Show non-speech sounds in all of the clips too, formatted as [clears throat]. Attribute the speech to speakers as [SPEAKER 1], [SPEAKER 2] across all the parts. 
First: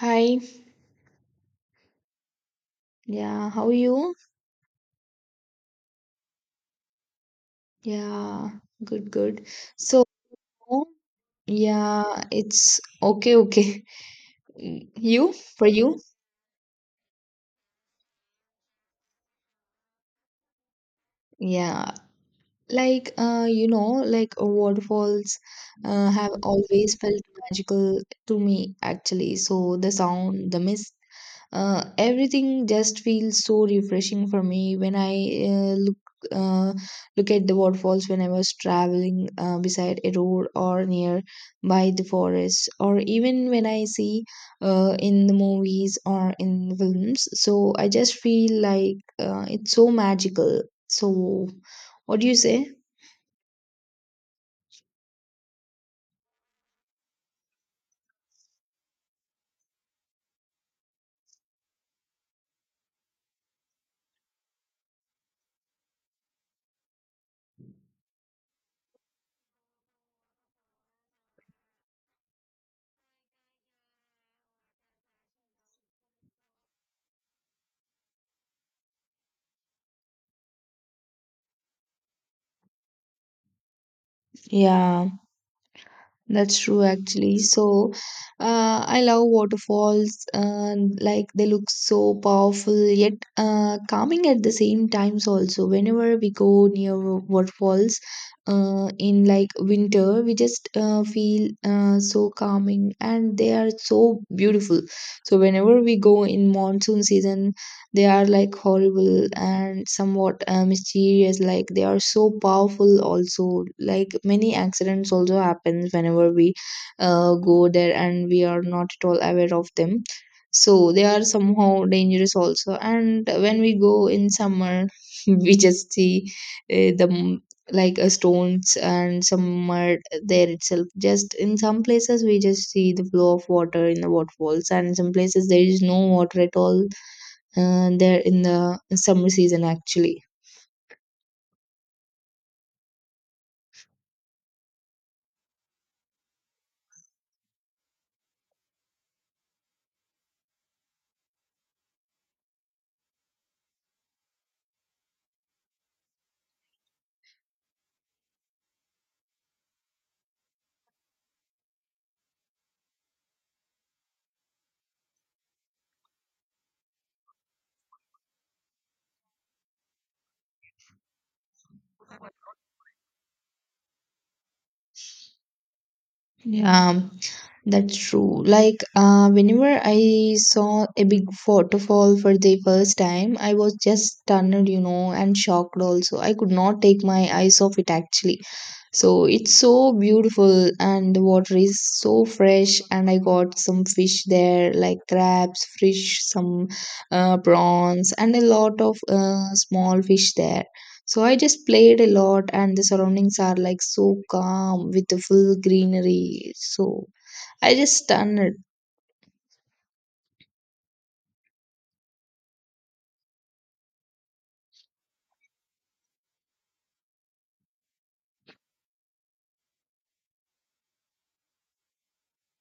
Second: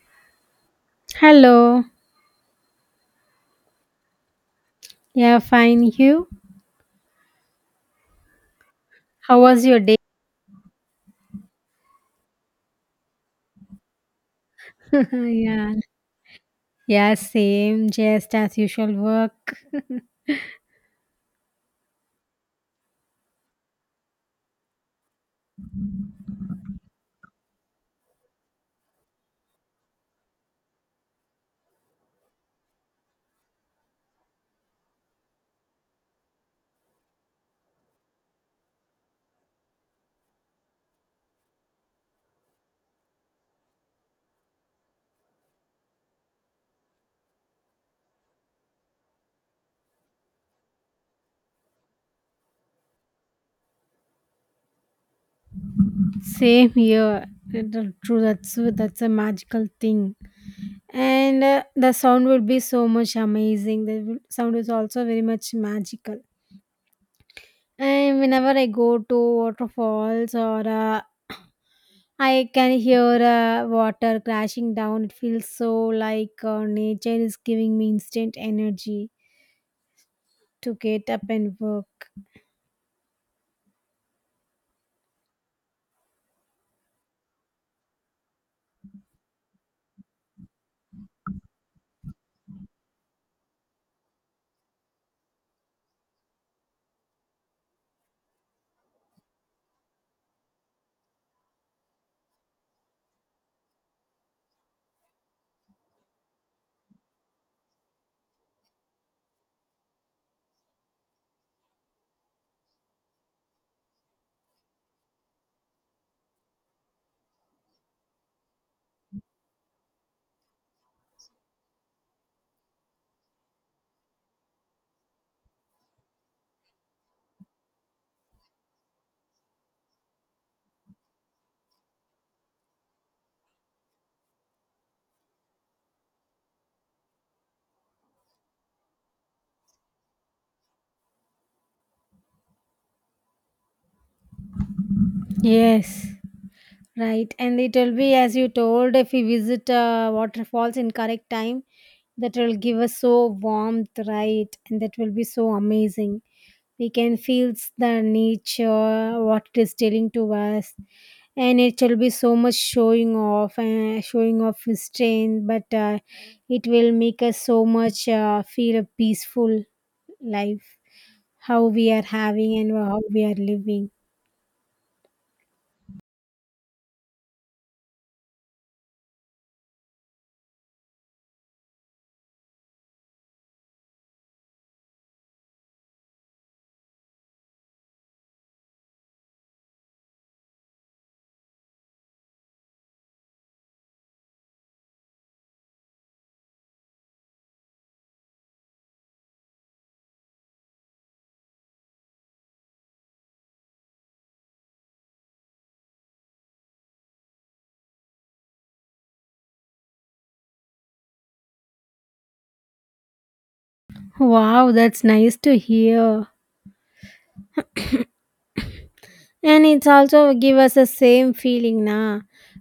[SPEAKER 1] Hi,
[SPEAKER 2] Hello.
[SPEAKER 1] yeah, how are you?
[SPEAKER 2] Yeah, fine. You?
[SPEAKER 1] Yeah, good,
[SPEAKER 2] How
[SPEAKER 1] good.
[SPEAKER 2] was your day?
[SPEAKER 1] So, yeah, it's okay, okay. [laughs]
[SPEAKER 2] [laughs]
[SPEAKER 1] You, for
[SPEAKER 2] yeah.
[SPEAKER 1] you?
[SPEAKER 2] Yeah, same. Just as usual work.
[SPEAKER 1] Yeah, like waterfalls have always felt magical to me, actually. So the sound, the mist, everything just feels so refreshing for me when I uh, look at the waterfalls when I was traveling beside a road or near by the forest, or even when I see in the movies or in the films. So I just feel like it's so magical. So what do you say?
[SPEAKER 2] Same here. True. That's a magical thing. And The sound will be so much amazing. The sound is also very much magical. And whenever I go to waterfalls or I can hear water crashing down. It feels so like nature is giving me instant energy to get up and work.
[SPEAKER 1] Yeah, that's true actually. So, I love waterfalls and like they look so powerful yet calming at the same times also. Whenever we go near waterfalls in like winter, we just feel so calming and they are so beautiful. So whenever we go in monsoon season, they are like horrible and somewhat mysterious, like they are so powerful also, like many accidents also happens whenever we go there and we are not at all aware of them, so they are somehow dangerous also. And when we go in summer [laughs] we just see the m- like stones and some mud there itself. Just in some places we just see the flow of water in the waterfalls, and in some places there is no water at all there in the summer season actually.
[SPEAKER 2] Yes, right. And it will be, as you told, if we visit waterfalls in correct time, that will give us so warmth, right? And that will be so amazing. We can feel the nature, what it is telling to us. And it will be so much showing off and showing off his strength, but it will make us so much feel a peaceful life, how we are having and how we are living.
[SPEAKER 1] um that's true. Like, whenever I saw a big waterfall for the first time, I was just stunned, and shocked also. I could not take my eyes off it actually. So it's so beautiful and the water is so fresh, and I got some fish there like crabs, fish, some prawns and a lot of small fish there. So I just played a lot and the surroundings are like so calm with the full greenery. So I just stunned.
[SPEAKER 2] Wow, that's nice to hear. And it's also give us the same feeling na,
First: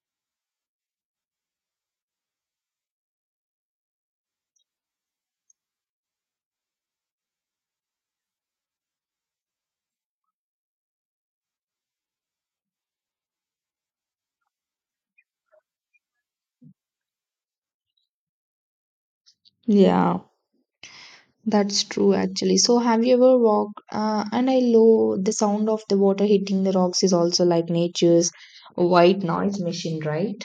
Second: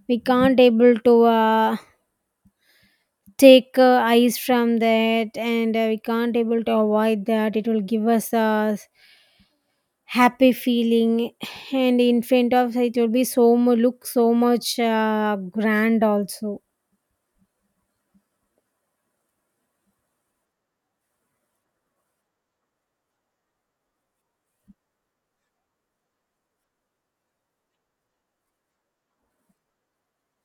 [SPEAKER 2] we can't able to take ice from that, and we can't able to avoid that. It will give us a happy feeling, and in front of it will be so mu look so much grand also.
[SPEAKER 1] Yeah, that's true actually. So have you ever walked and I love the sound of the water hitting the rocks is also like nature's white noise machine, right?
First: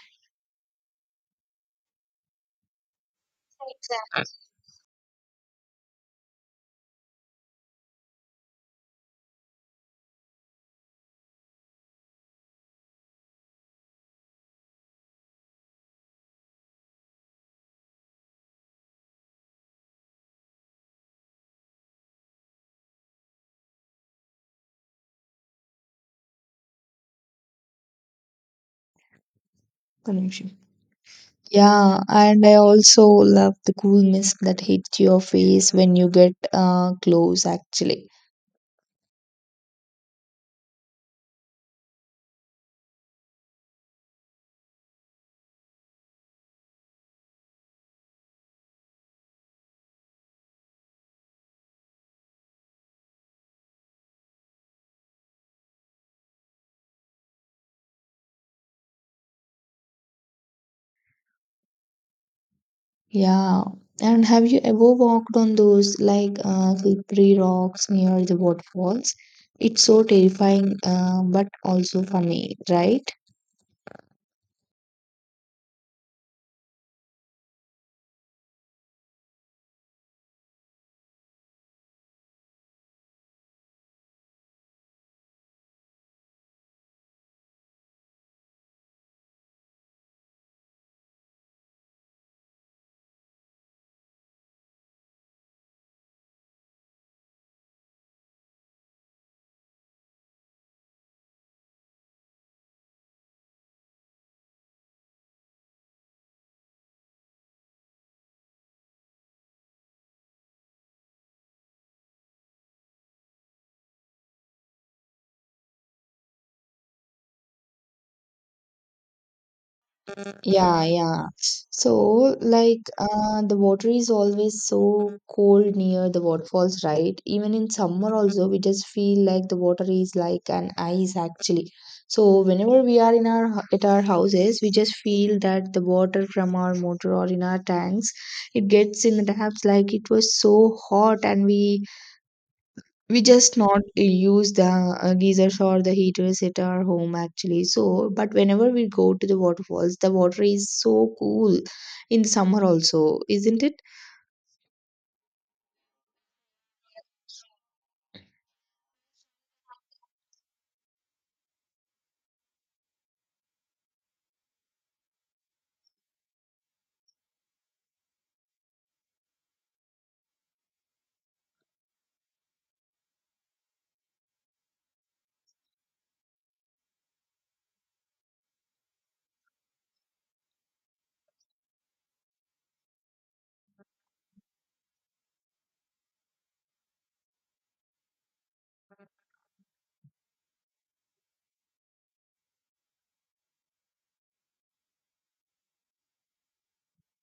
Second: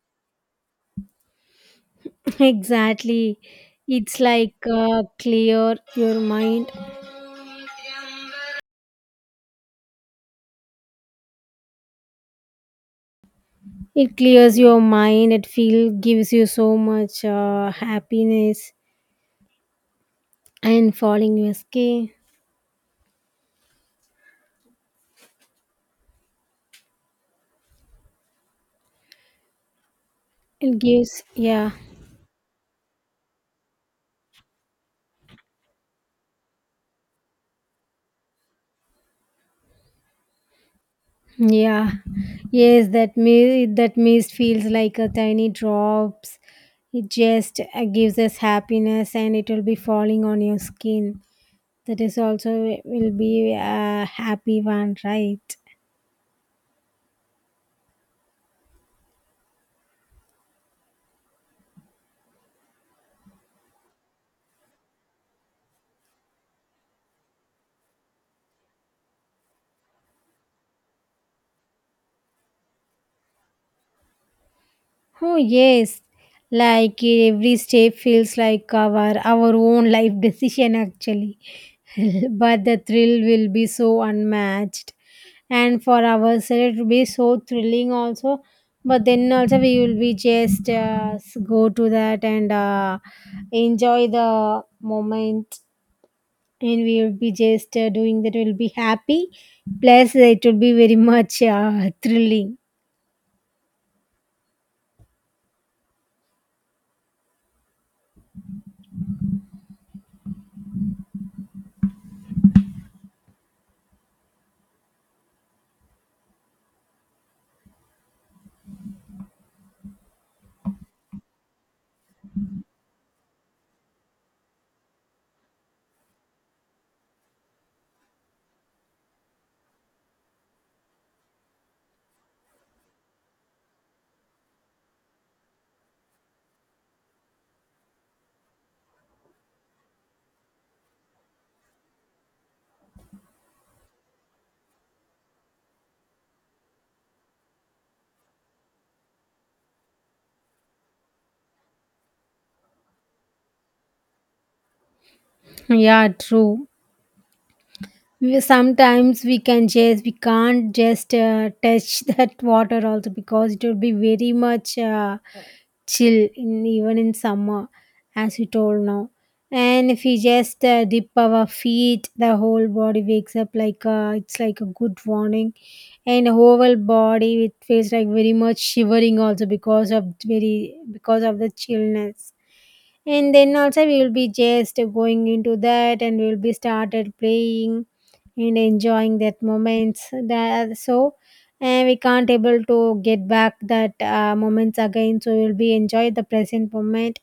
[SPEAKER 2] [laughs] Exactly, it's like clear your mind. It clears your mind. It feel gives you so much happiness and falling your skin.
[SPEAKER 1] Pollution.
[SPEAKER 2] It gives, yeah,
[SPEAKER 1] Yeah, and I also love the cool mist that hits your face when you get close, actually.
[SPEAKER 2] yeah, yes. That mist feels like a tiny drops. It just gives us happiness, and it will be falling on your skin. That is also will be a happy one, right?
[SPEAKER 1] Yeah, and have you ever walked on those like slippery rocks near the waterfalls? It's so terrifying, but also funny, right?
[SPEAKER 2] Oh yes, like every step feels like our own life decision actually. [laughs] But the thrill will be so unmatched, and for ourselves it will be so thrilling also, but then also we will be just go to that and enjoy the moment, and we will be just doing that. We will be happy, plus it will be very [laughs] much thrilling.
[SPEAKER 1] Yeah, yeah. So, like, the water is always so cold near the waterfalls, right? Even in summer, also, we just feel like the water is like an ice, actually. So, whenever we are in our at our houses, we just feel that the water from our motor or in our tanks, it gets in the taps like it was so hot, and we just not use the geysers or the heaters at our home actually. So but whenever we go to the waterfalls, the water is so cool in summer also, isn't it?
[SPEAKER 2] Yeah, true. Sometimes we can just, we can't just touch [laughs] that water also because it will be very much chill in even in summer, as you told now. And if we just dip our feet, the whole body wakes up like it's like a good warning, and whole body it feels like very much shivering also because of very because of the chillness. And then also we will be just going into that, and we'll be started playing and enjoying that moments, that so. And we can't able to get back that moments again, so we'll be enjoy the present moment.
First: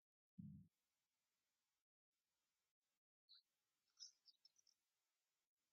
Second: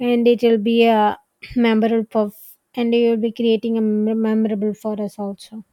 [SPEAKER 2] And it will be a [clears throat] memorable for, and you will be creating a memorable for us also.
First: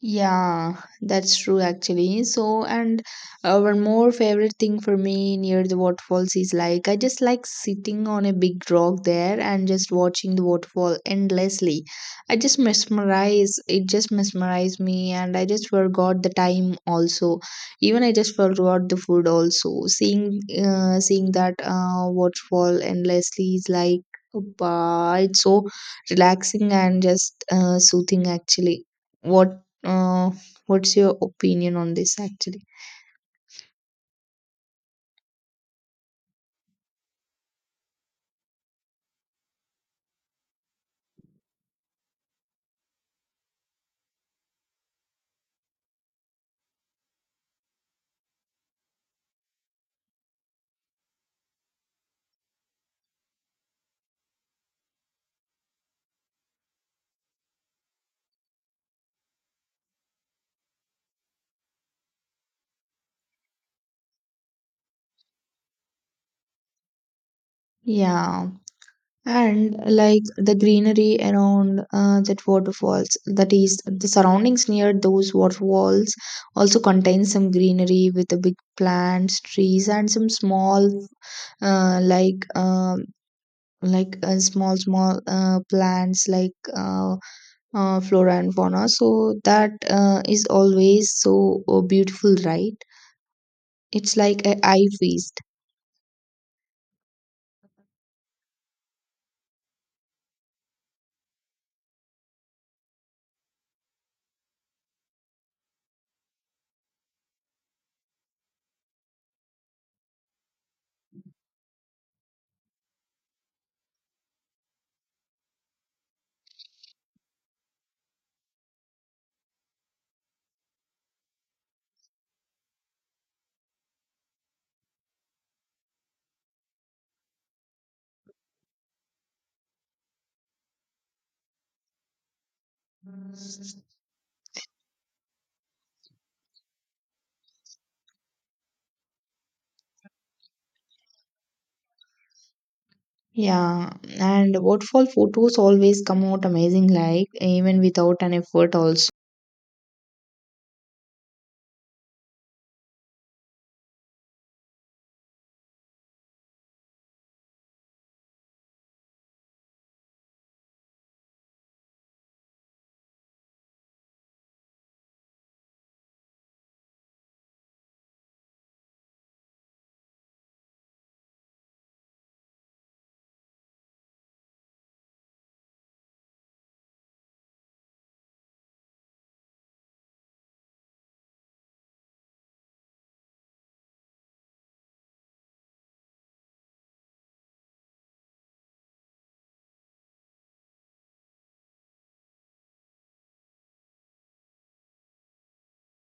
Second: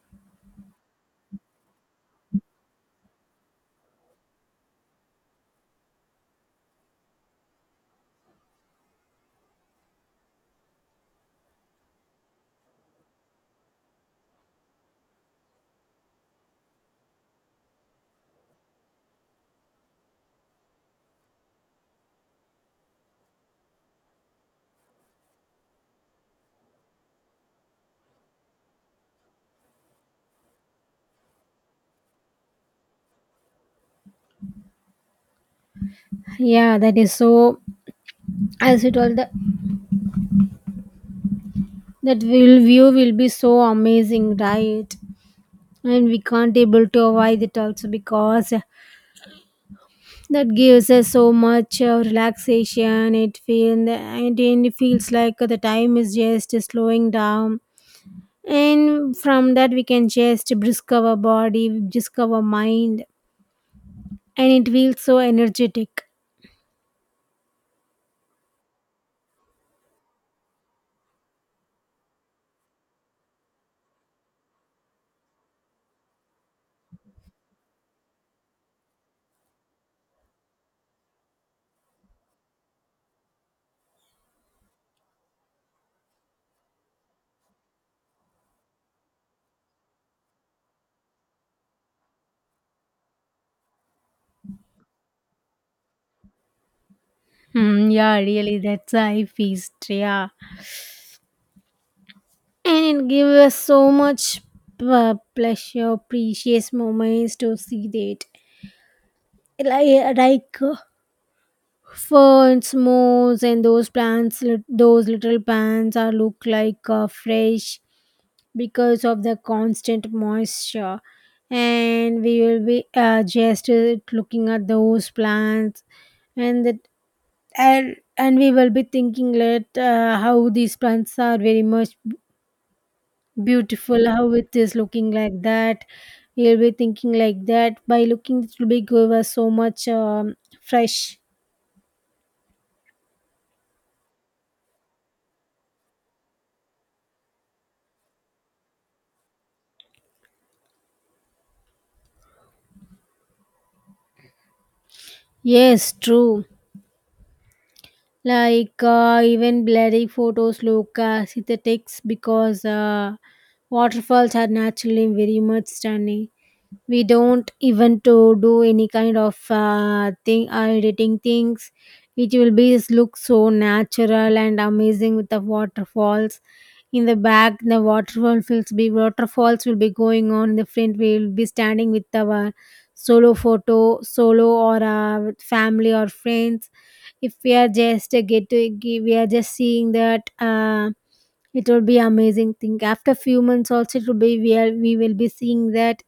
[SPEAKER 1] Yeah, that's true actually. So, and one more favorite thing for me near the waterfalls is like I just like sitting on a big rock there and just watching the waterfall endlessly. It just mesmerized me, and I just forgot the time also. Even I just forgot the food also. Seeing that waterfall endlessly is like, it's so relaxing and just soothing actually. What uh, what's your opinion on this actually?
[SPEAKER 2] Yeah, that is so, as it all the, that will view will be so amazing, right? And we can't able to avoid it also, because that gives us so much relaxation. It feels like the time is just slowing down, and from that we can just brisk our mind, and it feels so energetic.
[SPEAKER 1] Yeah. And like the greenery around that waterfalls, that is the surroundings near those waterfalls also contain some greenery with the big plants, trees, and some small uh, like um, small small plants like flora and fauna. So that is always so beautiful, right? It's like a eye feast.
[SPEAKER 2] Hmm, yeah, really, that's a high feast. Yeah, and it gives us so much pleasure, precious moments to see that. Like ferns, moss, and those plants, those little plants are look like fresh because of the constant moisture. And we will be just looking at those plants, and that and we will be thinking that how these plants are very much beautiful, how it is looking like that. We'll be thinking like that. By looking, it will be give us so much fresh.
[SPEAKER 1] Yeah, and waterfall photos always come out amazing, like even without an effort, also.
[SPEAKER 2] Yes, true. Like even blurry photos look synthetic, because waterfalls are naturally very much stunning. We don't even to do any kind of thing editing things. It will be look so natural and amazing with the waterfalls. In the back the waterfalls will be going on. In the front we will be standing with our solo or with family or friends. If we are just we are just seeing that it will be amazing thing. After few months also, it will be, we will be seeing that,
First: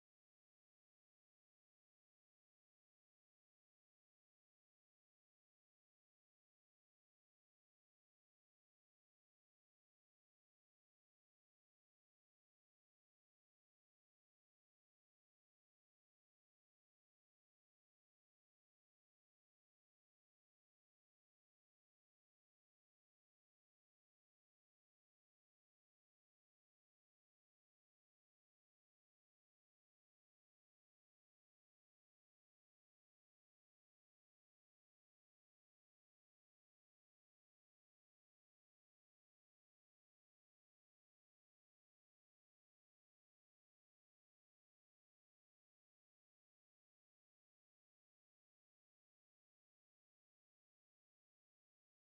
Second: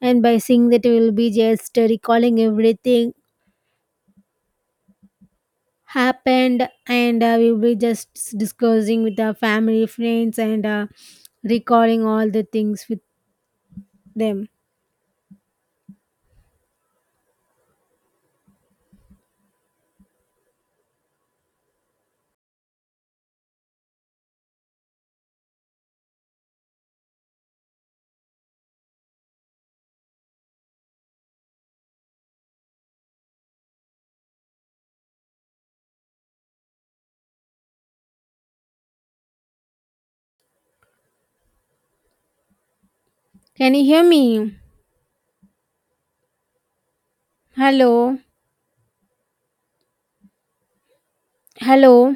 [SPEAKER 2] and by seeing that we will be just recalling everything happened, and we will be just discussing with our family friends and recalling all the things with them. Can you hear me? Hello. Hello.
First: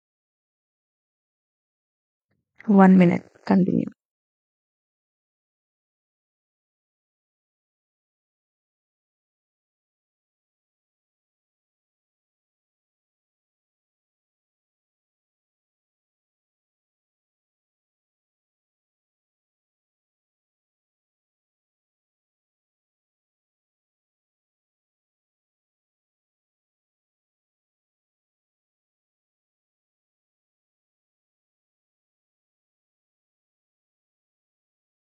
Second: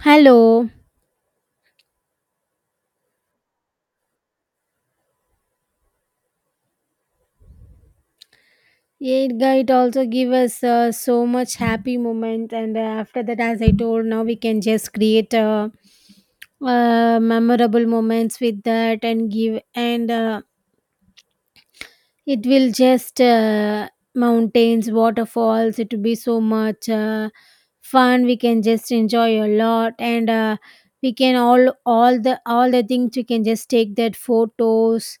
[SPEAKER 2] Hello.
[SPEAKER 1] One minute. Continue.
[SPEAKER 2] Yeah, it also give us so much happy moment, and after that, as I told now, we can just create memorable moments with that and give, and it will just mountains, waterfalls. It will be so much fun. We can just enjoy a lot, and we can all the things we can just take that photos.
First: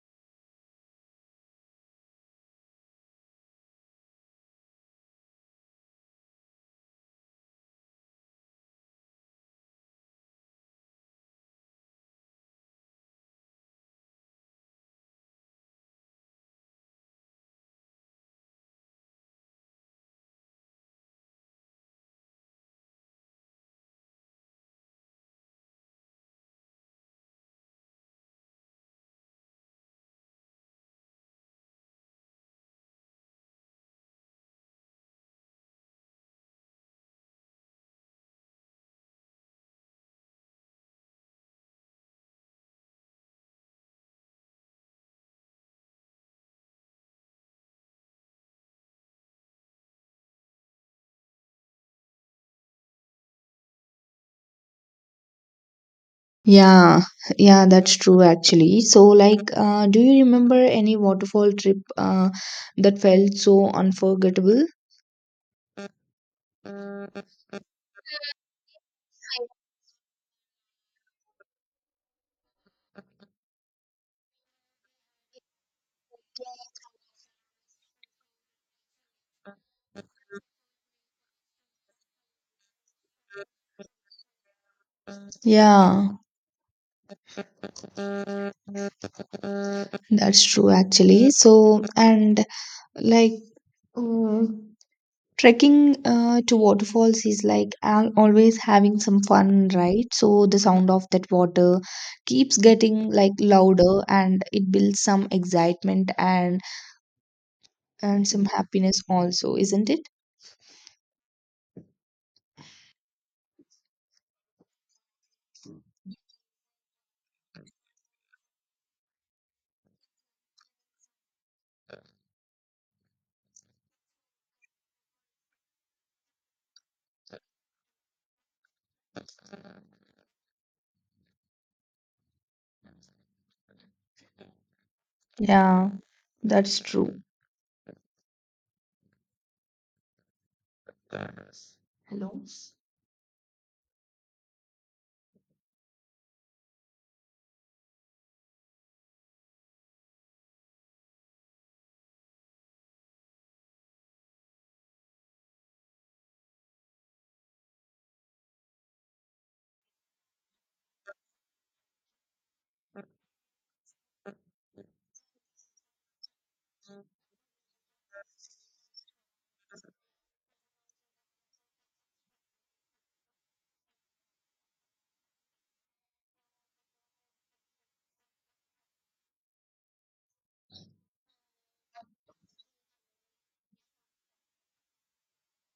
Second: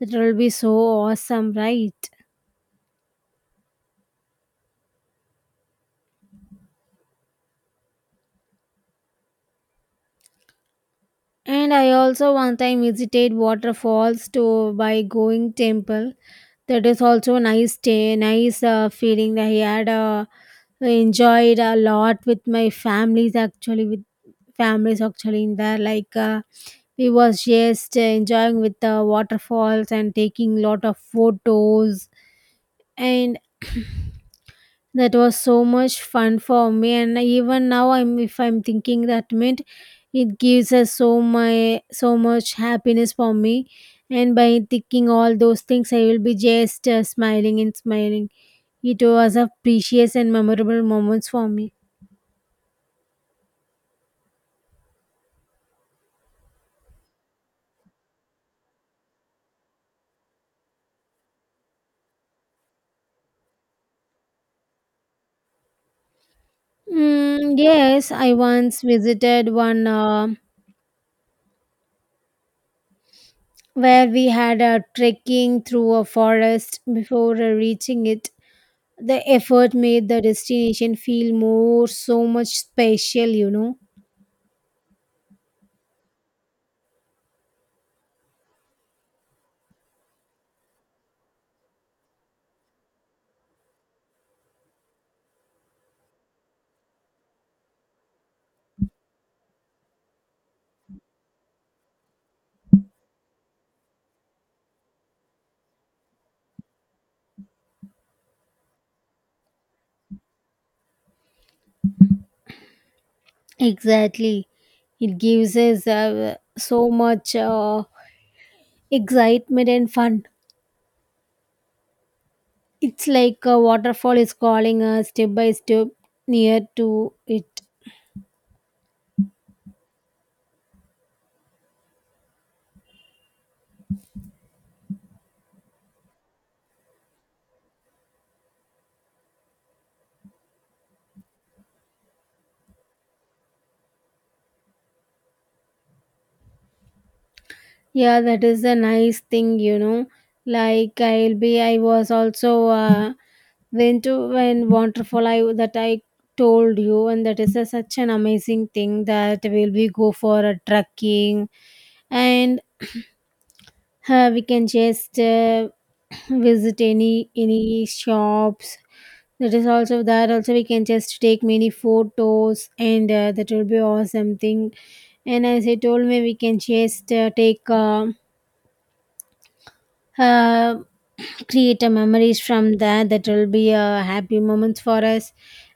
[SPEAKER 2] That will be so awesome, right? And I also one time visited waterfalls to by going temple. That is also nice day, nice feeling. I had enjoyed a lot with my families actually in there like. We was just enjoying with the waterfalls and taking lot of photos, and that was so much fun for me. And even now, I'm if I'm thinking that meant, it gives us so my so much happiness for me. And by thinking all those things, I will be just smiling and smiling. It was a precious and memorable moments for me.
[SPEAKER 1] Yeah, yeah, that's true actually. So, like, do you remember any waterfall trip that felt so unforgettable?
[SPEAKER 2] Mm, yes, I once visited one where we had a trekking through a forest before reaching it. The effort made the destination feel more so much special, you know.
[SPEAKER 1] Yeah, that's true actually. So, and like, mm, trekking to waterfalls is like always having some fun, right? So the sound of that water keeps getting like louder and it builds some excitement and some happiness also, isn't it?
[SPEAKER 2] Exactly. It gives us so much excitement and fun. It's like a waterfall is calling us step by step near to it.
[SPEAKER 1] Yeah, that's true. Hello.
[SPEAKER 2] Yeah, that is a nice thing, you know. Like I was also went to when waterfall. I that I told you, and that is a, such an amazing thing that will we go for a trekking, and we can just [clears throat] visit any shops. That also we can just take many photos, and that will be awesome thing. And as I told me, we can just take. Uh, Create a memories from there. That will be a happy moments for us.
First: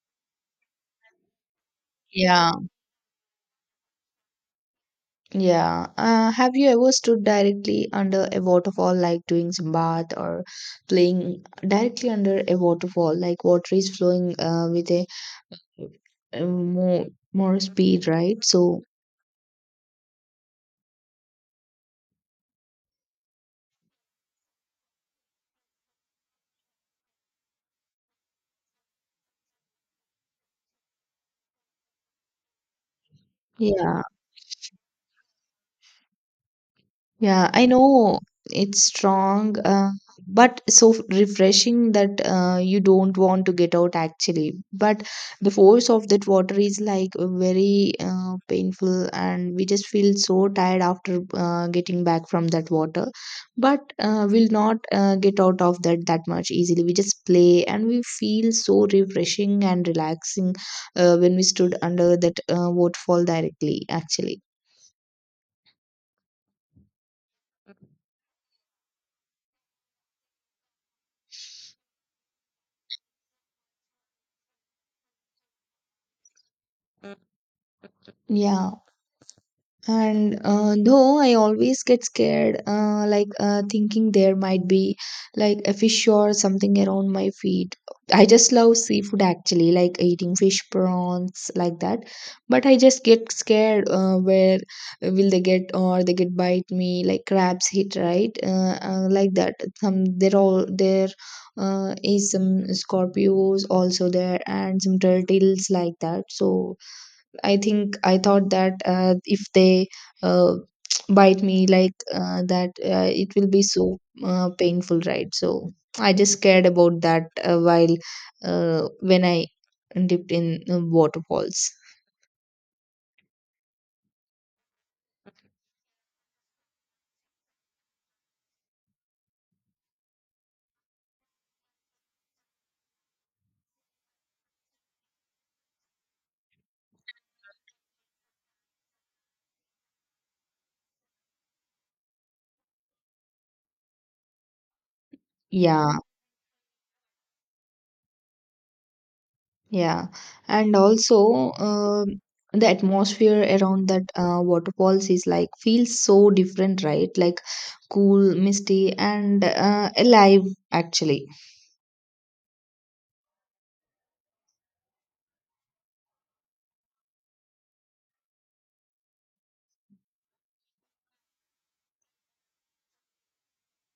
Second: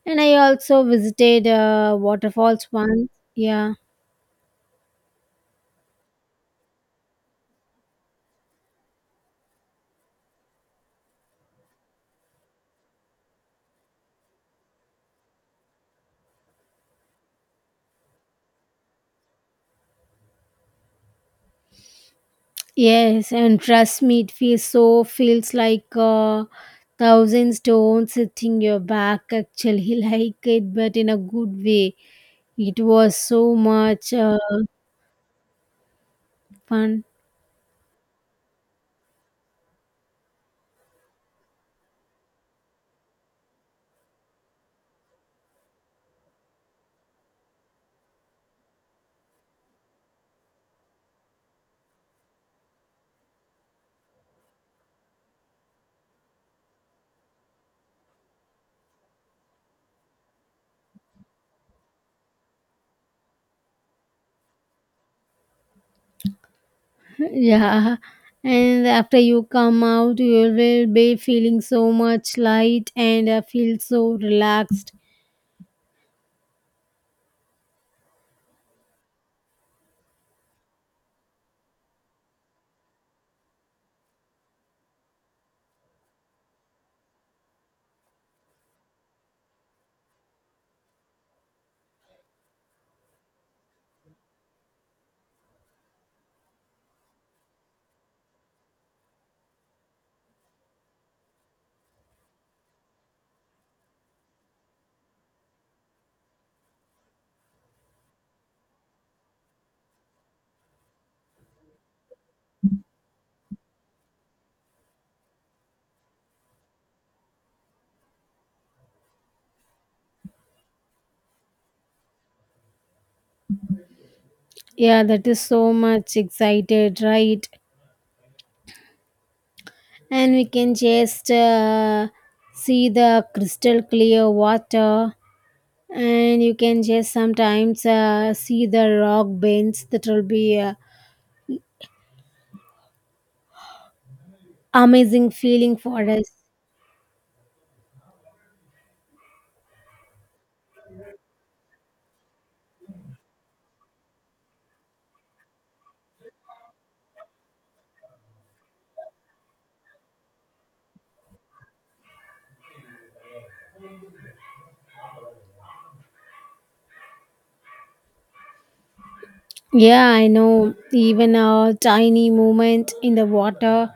[SPEAKER 2] And I also visited
[SPEAKER 1] Yeah.
[SPEAKER 2] waterfalls once. Yeah.
[SPEAKER 1] Yeah. Have you ever stood directly under a waterfall, like doing some bath or playing directly under a waterfall, like water is flowing with a more more speed, right? So
[SPEAKER 2] Yes, and trust me, it feels so, feels like thousand stones hitting your back actually, [laughs] like it, but in a good way. It was so
[SPEAKER 1] yeah.
[SPEAKER 2] much fun.
[SPEAKER 1] Yeah, I know it's strong, but so refreshing that you don't want to get out actually. But the force of that water is like very painful, and we just feel so tired after getting back from that water. But we'll not get out of that that much easily. We just play and we feel so refreshing and relaxing when we stood under that waterfall directly, actually.
[SPEAKER 2] [laughs] Yeah, and after you come out, you will be feeling so much light and feel so relaxed.
[SPEAKER 1] Yeah. And though I always get scared, thinking there might be like a fish or something around my feet. I just love seafood actually, like eating fish prawns like that. But I just get scared. Where will they get or they get bite me? Like crabs hit right, like that. Some they're all there. Is some scorpios also there and some turtles like that. So I think I thought that if they uh, [tsk] bite me like that, it will be so painful, right? So I just cared about that while when I dipped in waterfalls.
[SPEAKER 2] Yeah, that is so much excited, right? And we can just see the crystal clear water, and you can just sometimes see the rock bends. That will be a amazing feeling
[SPEAKER 1] Yeah,
[SPEAKER 2] for us.
[SPEAKER 1] yeah, and also the atmosphere around that waterfalls is like feels so different, right? Like cool, misty, and alive actually.
[SPEAKER 2] Yeah, I know. Even a tiny movement in the water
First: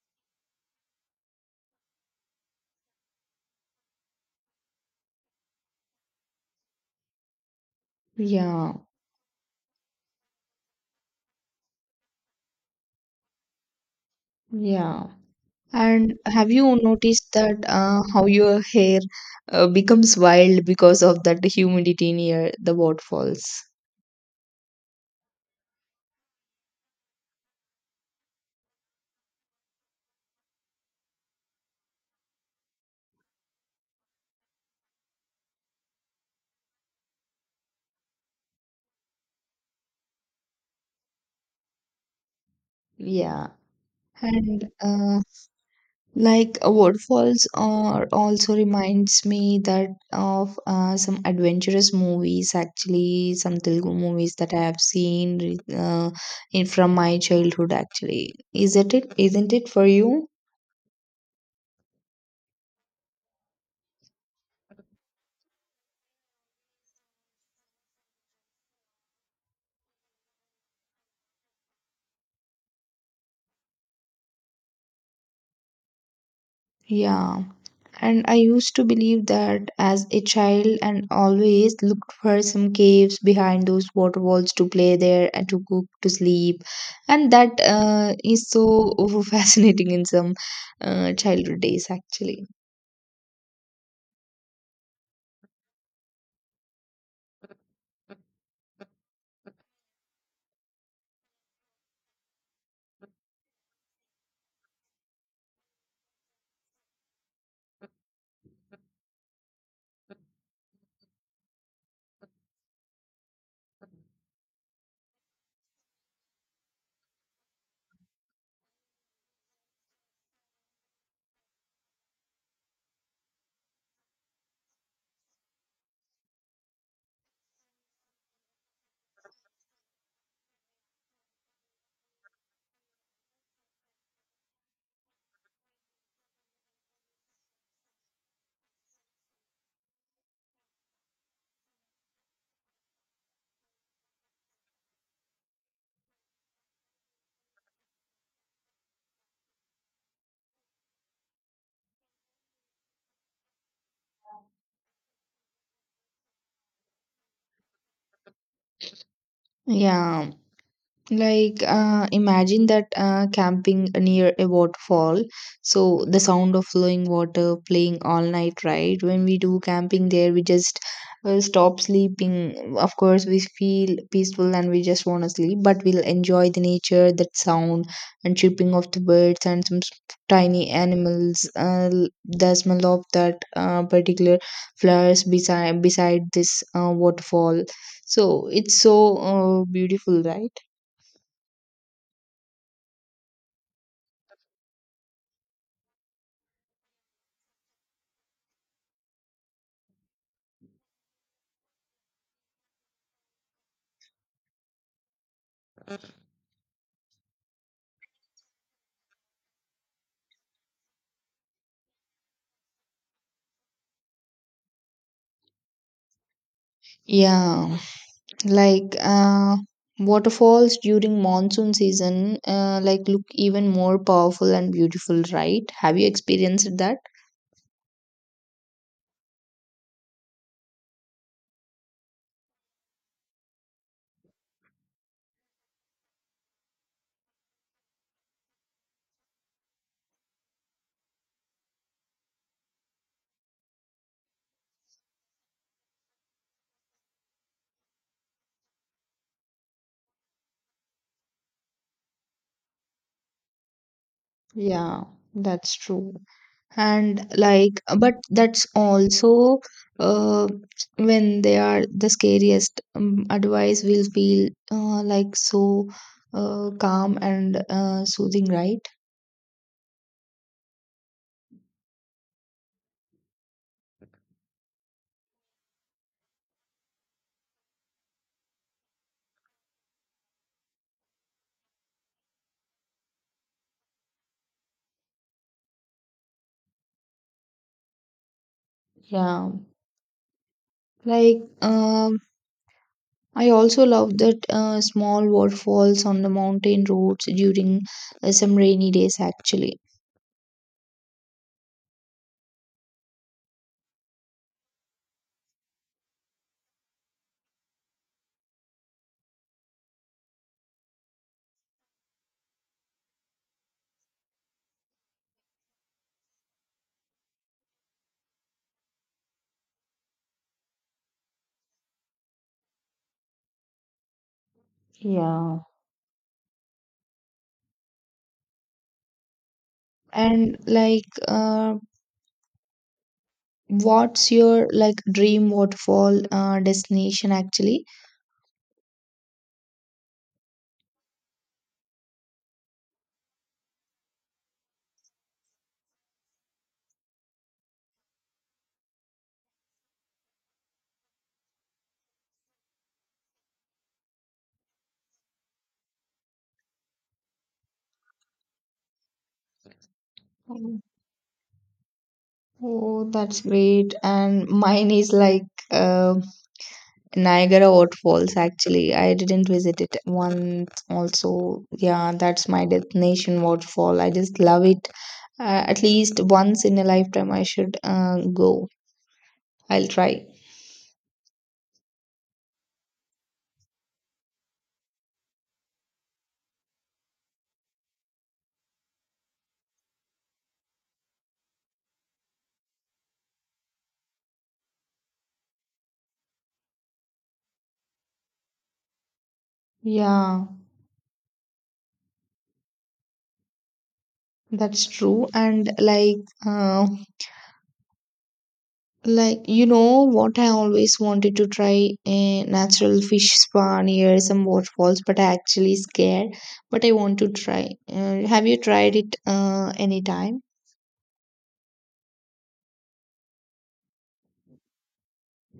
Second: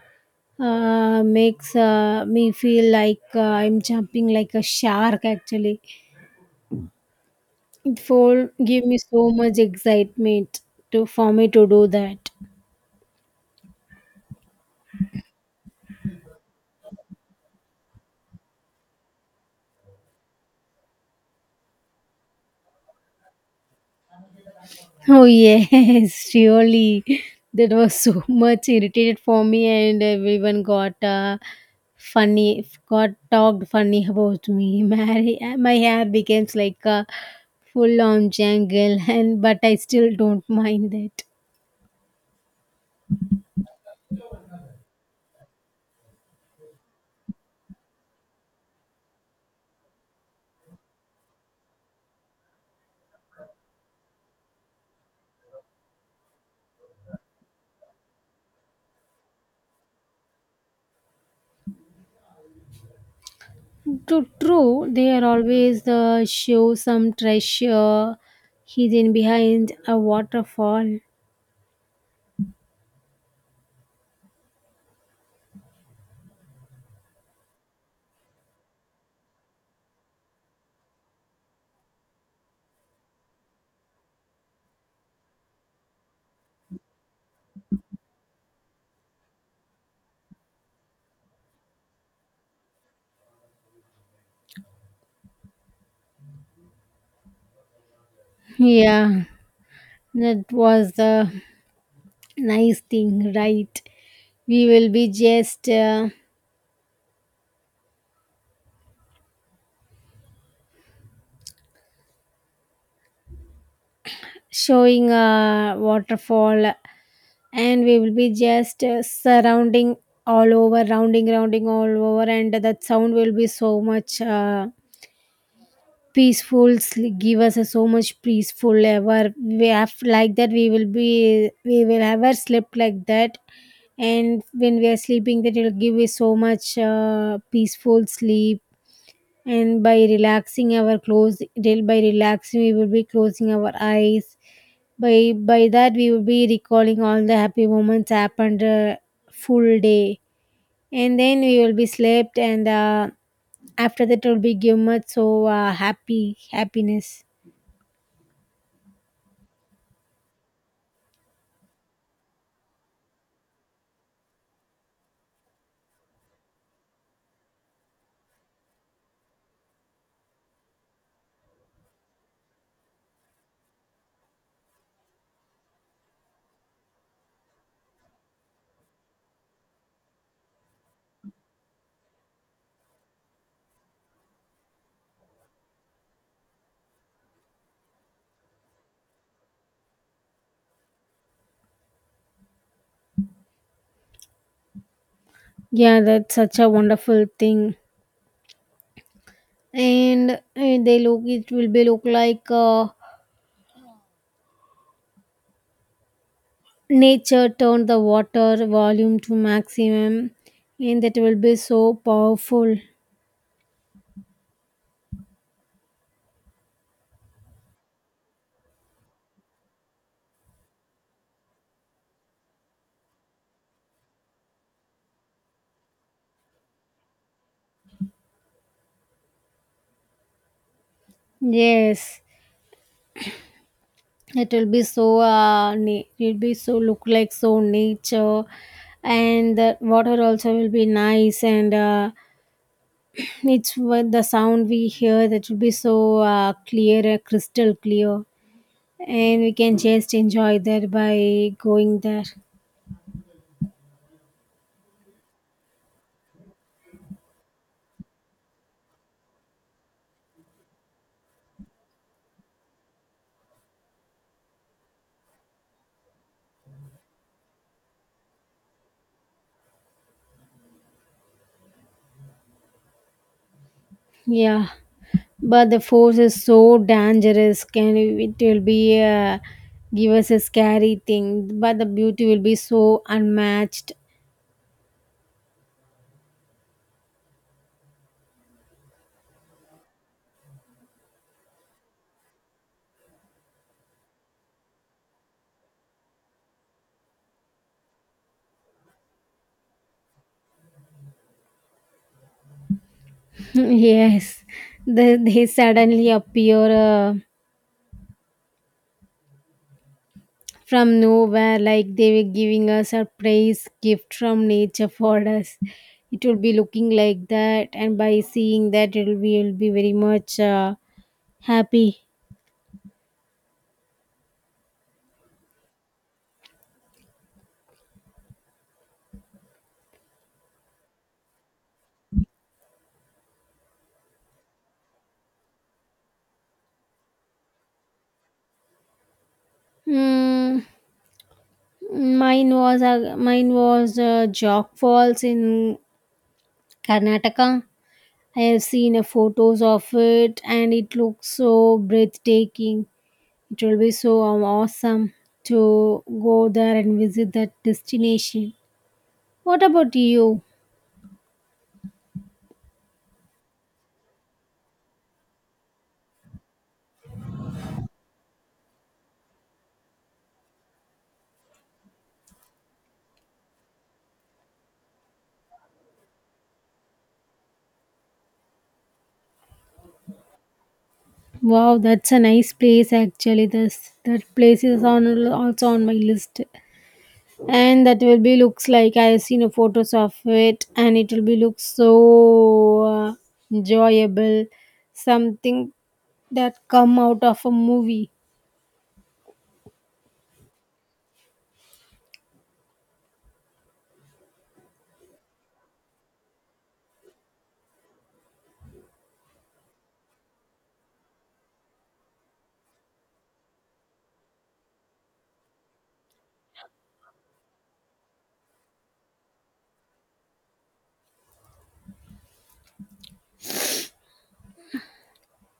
[SPEAKER 2] makes me feel like I'm jumping like a shark, actually. It will
[SPEAKER 1] Yeah,
[SPEAKER 2] give me so much excitement to for me to do that.
[SPEAKER 1] yeah. And have you noticed that how your hair becomes wild because of that humidity near the waterfalls?
[SPEAKER 2] Oh yes, [laughs] surely that was so [laughs] much irritated for me, and everyone got got talked funny about me. [laughs] My hair becomes like a full on jangle, [laughs] and but I still don't mind that.
[SPEAKER 1] Yeah. And waterfalls are also reminds me that of some adventurous movies, actually, some Telugu movies that I have seen in from my childhood, actually. Is it it? Isn't it for you?
[SPEAKER 2] True, true. They are always show some treasure hidden behind a waterfall.
[SPEAKER 1] Yeah. And I used to believe that as a child and always looked for some caves behind those waterfalls to play there and to cook, to sleep. And that is so [laughs] fascinating in some childhood days, actually.
[SPEAKER 2] Yeah. That was the nice thing, right? We will be just showing a waterfall, and we will be just surrounding all over, rounding all over, and that sound will be so much peaceful, give us a so much peaceful ever. We have like that, we will ever slept like that. And when we are sleeping, that will give us so much peaceful sleep. And by relaxing our by relaxing, we will be closing our eyes. By that, we will be recalling all the happy moments happened full day, and then we will be slept, and after that, it will be give much so happy happiness.
[SPEAKER 1] Yeah. Like, imagine that camping near a waterfall. So, the sound of flowing water playing all night, right? When we do camping there, we just stop sleeping. Of course, we feel peaceful and we just want to sleep, but we'll enjoy the nature, that sound, and chirping of the birds and some tiny animals. The smell of that particular flowers beside this waterfall. So, it's so beautiful, right?
[SPEAKER 2] Yeah, that's such a wonderful thing. And they look, it will be look like nature turned the water volume to maximum, and that will be so powerful.
[SPEAKER 1] Yeah, like waterfalls during monsoon season, like look even more powerful and beautiful, right? Have you experienced that?
[SPEAKER 2] Yes, it will be so it will be so look like so nature, and the water also will be nice, and it's what the sound we hear, that will be so clear, crystal clear, and we can just enjoy there by going there.
[SPEAKER 1] Yeah, that's true. And like, but that's also uh, when they are the scariest. Otherwise, we'll feel like so calm and soothing, right?
[SPEAKER 2] Yeah, but the force is so dangerous. Can it will be give us a scary thing, but the beauty will be so unmatched.
[SPEAKER 1] Yeah. Like, I also love that small waterfalls on the mountain roads during some rainy days actually.
[SPEAKER 2] [laughs] Yes, they suddenly appear from nowhere like they were giving a surprise gift from nature for us. It will be looking like that, and by seeing that, will be very much happy.
[SPEAKER 1] Yeah. And like, what's your like dream waterfall destination actually?
[SPEAKER 2] Mm, mine was Jock Falls in Karnataka. I have seen photos of it, and it looks so breathtaking. It will be so awesome to go there and visit that destination. What about you?
[SPEAKER 1] Oh, that's great. And mine is like uh, Niagara Waterfalls actually. I didn't visit it once also. Yeah, that's my destination waterfall. I just love it. At least once in a lifetime I should go. I'll try.
[SPEAKER 2] Wow, that's a nice place actually. This That place is on also on my list, and that will be looks like I have seen a photos of it, and it will be looks so uh, enjoyable, something that come out of a movie.
[SPEAKER 1] Yeah, that's true. And like, uh, you know what, I always wanted to try a natural fish spa near some waterfalls, but I actually scared. But I want to try. Have you tried it anytime?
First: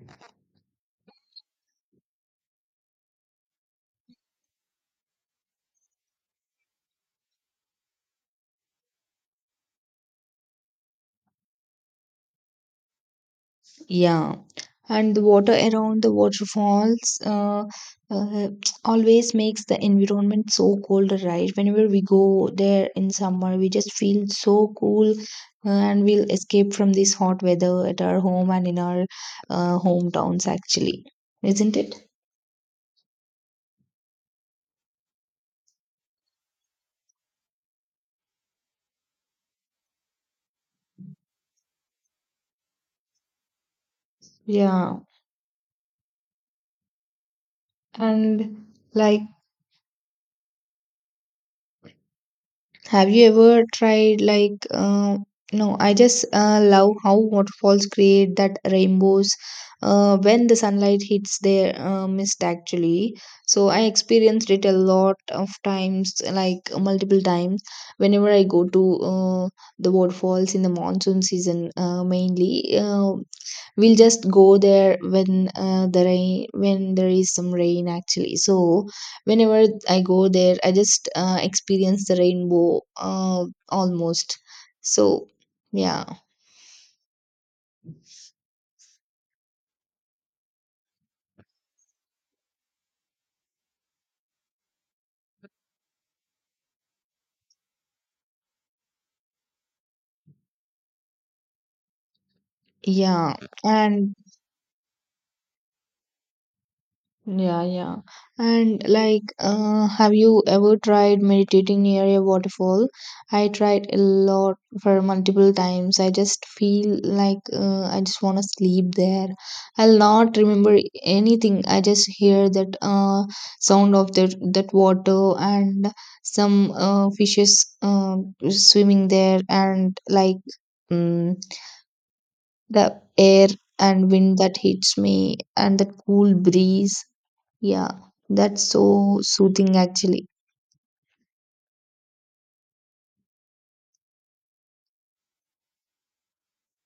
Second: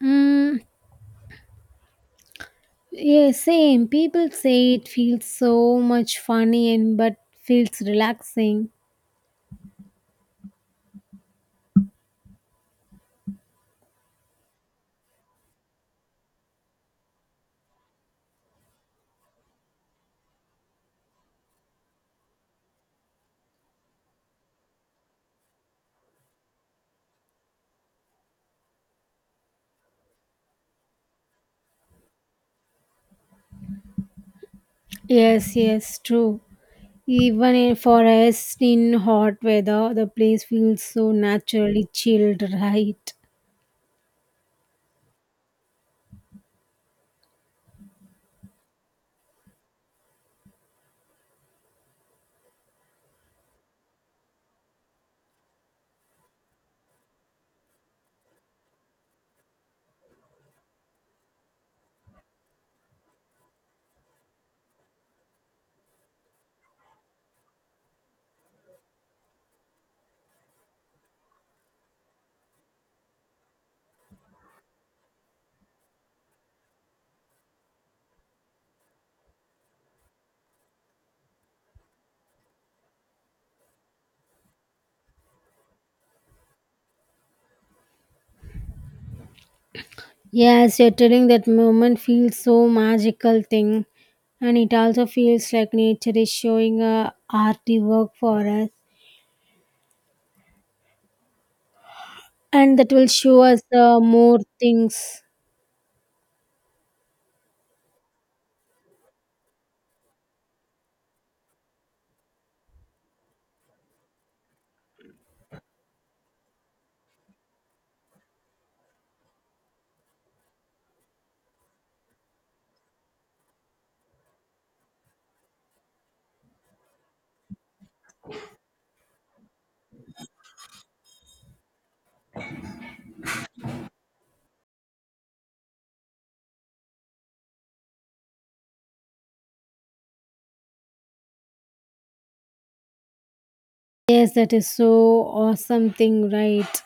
[SPEAKER 2] Mm, yeah, same. People say it feels so much funny and but feels relaxing.
[SPEAKER 1] Yeah, and the water around the waterfalls uh, [tsk] always makes the environment so cold, right? Whenever we go there in summer, we just feel so cool and we'll escape from this hot weather at our home and in our hometowns, actually, isn't it?
[SPEAKER 2] Yes, yes, true. Even in, for us in hot weather, the place feels so naturally chilled, [laughs] right?
[SPEAKER 1] Yeah, and like, have you ever tried like no, I just love how waterfalls create that rainbows when the sunlight hits their mist actually. So I experienced it a lot of times, like multiple times, whenever I go to the waterfalls in the monsoon season mainly. We'll just go there when there is some rain actually. So whenever I go there, I just experience the rainbow almost. So yeah,
[SPEAKER 2] Yes, you're telling that moment feels so magical thing, and it also feels like nature is showing a arty work for us, and that will
[SPEAKER 1] yeah,
[SPEAKER 2] show us the
[SPEAKER 1] and
[SPEAKER 2] more things.
[SPEAKER 1] yeah, yeah. And like, have you ever tried meditating near a waterfall? I tried a lot for multiple times. I just feel like I just want to sleep there. I'll not remember anything. I just hear that sound of that water and some fishes swimming there, and like mm the air and wind that hits me, and that cool breeze, yeah, that's so soothing actually.
[SPEAKER 2] Yes, that is so awesome thing, right?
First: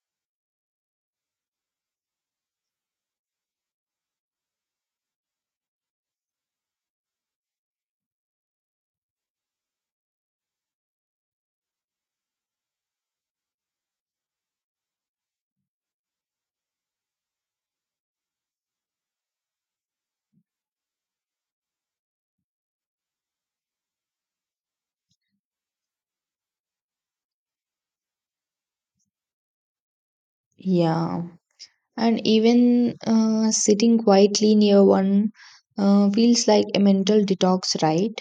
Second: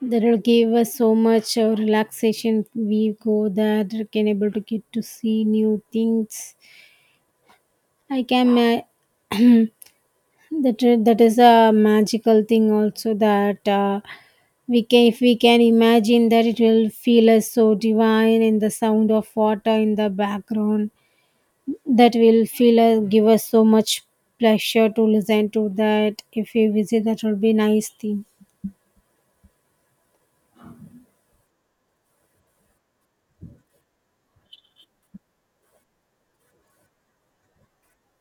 [SPEAKER 2] That will give us so much relaxation. We go there, we can able to get to see new things I can ma- [clears throat] that that is a magical thing also that we can if we can imagine that it will feel us so divine in the sound of water in the background that will feel us give us so much pleasure to listen to that if we visit that will be nice thing.
[SPEAKER 1] Yeah. And even sitting quietly near one feels like a mental detox, right?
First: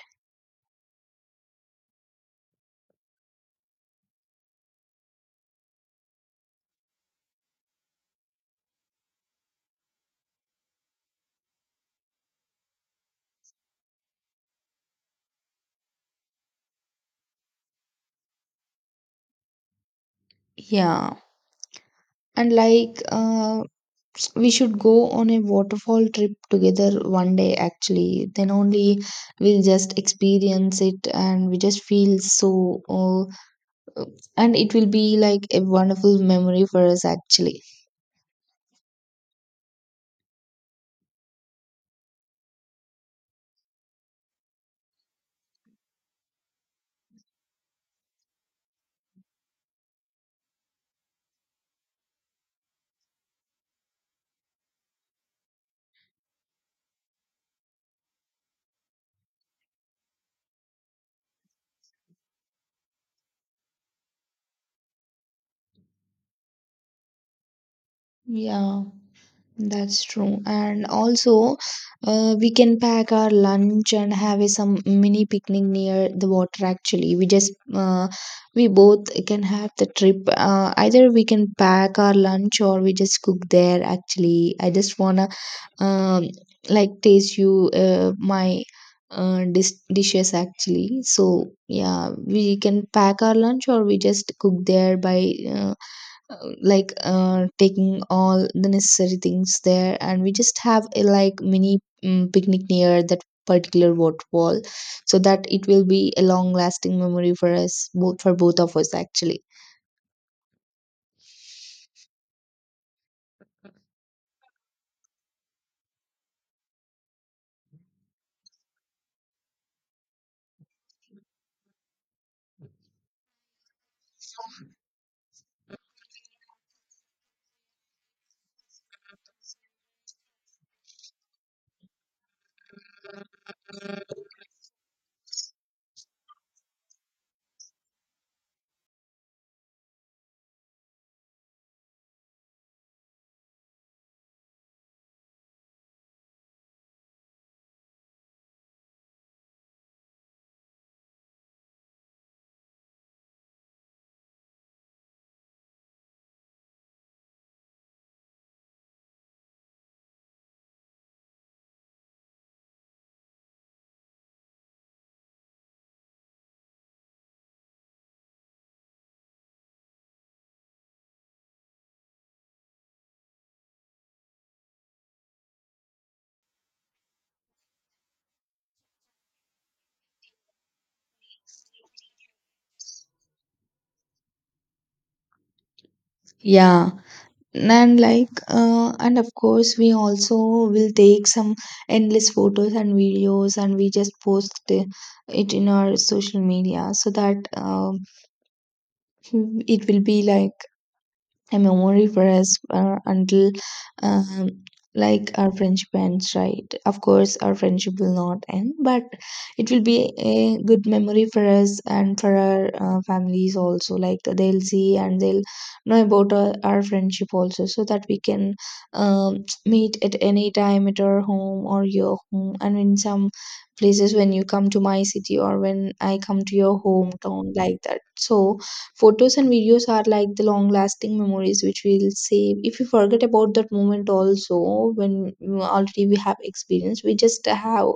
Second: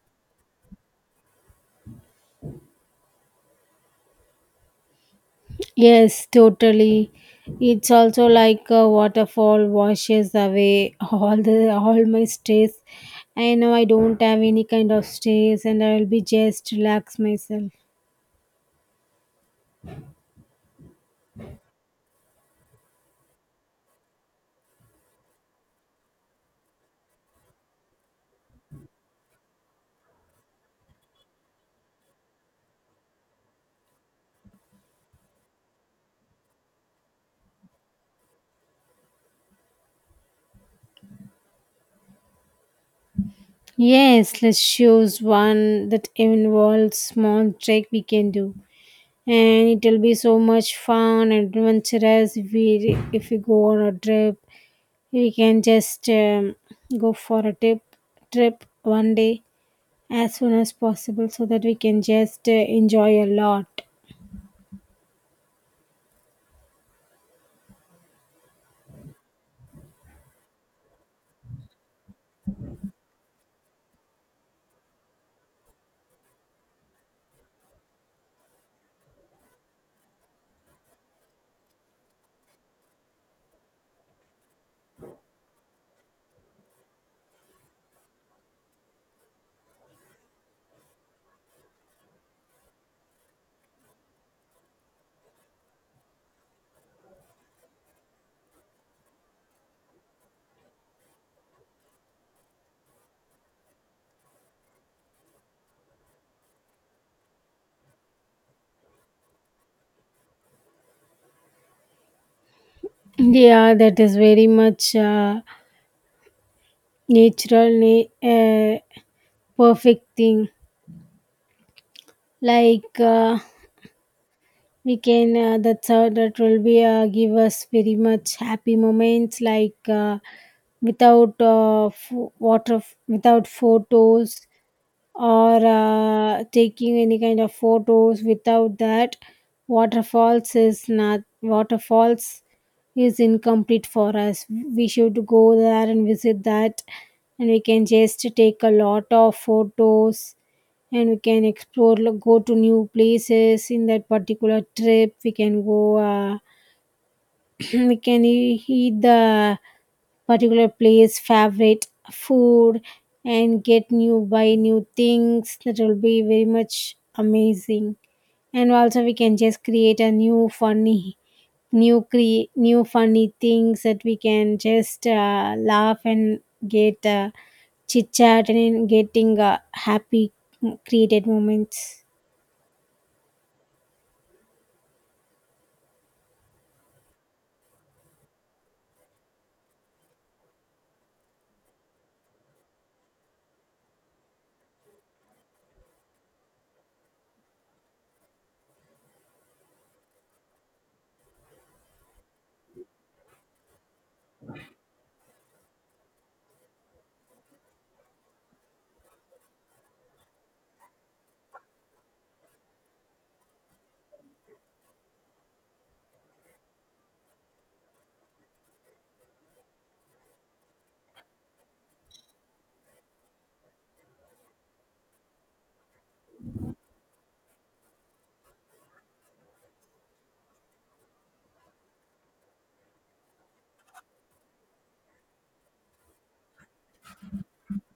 [SPEAKER 2] Yes, totally. It's also like a waterfall washes away [laughs] all my stress. I know I don't have any kind of stress and I'll be just relax myself.
[SPEAKER 1] Yeah. And we should go on a waterfall trip together one day actually. Then only we'll just experience it and we just feel so, and it will be like a wonderful memory for us actually.
[SPEAKER 2] Yes, let's choose one that involves small trek we can do. And it'll be so much fun and adventurous if we go on a trip. We can just go for a trip one day, as soon as possible so that we can just enjoy a lot.
[SPEAKER 1] Yeah, that's true. And also, we can pack our lunch and have a some mini picnic near the water actually. We just we both can have the trip. Either we can pack our lunch or we just cook there actually. I just wanna um like taste you my dishes actually. So yeah, we can pack our lunch or we just cook there by taking all the necessary things there and we just have a like mini picnic near that particular waterfall so that it will be a long lasting memory for us both for both of us actually.
[SPEAKER 2] Yeah, that is very much natural, perfect thing. Like we can, that's how that will be give us very much happy moments. Like without water, without photos, or taking any kind of photos without that waterfalls is not waterfalls is incomplete for us. We should go there and visit that, and we can just take a lot of photos, and we can explore go to new places. In that particular trip we can go [clears throat] we can eat the particular place, favorite food, and get new buy new things. That will be very much amazing. And also we can just create a new funny, new funny things that we can just laugh and get chit chat and then getting happy created moments.
[SPEAKER 1] Yeah. And and of course we also will take some endless photos and videos and we just post it in our social media so that it will be like a memory for us until um, like our friendship ends, right? Of course our friendship will not end, but it will be a good memory for us and for our families also. Like, they'll see and they'll know about our friendship also, so that we can um, meet at any time at our home or your home, and in some places when you come to my city or when I come to your hometown, like that. So photos and videos are like the long lasting memories which we'll save. If we forget about that moment also, when already we have experience, we just have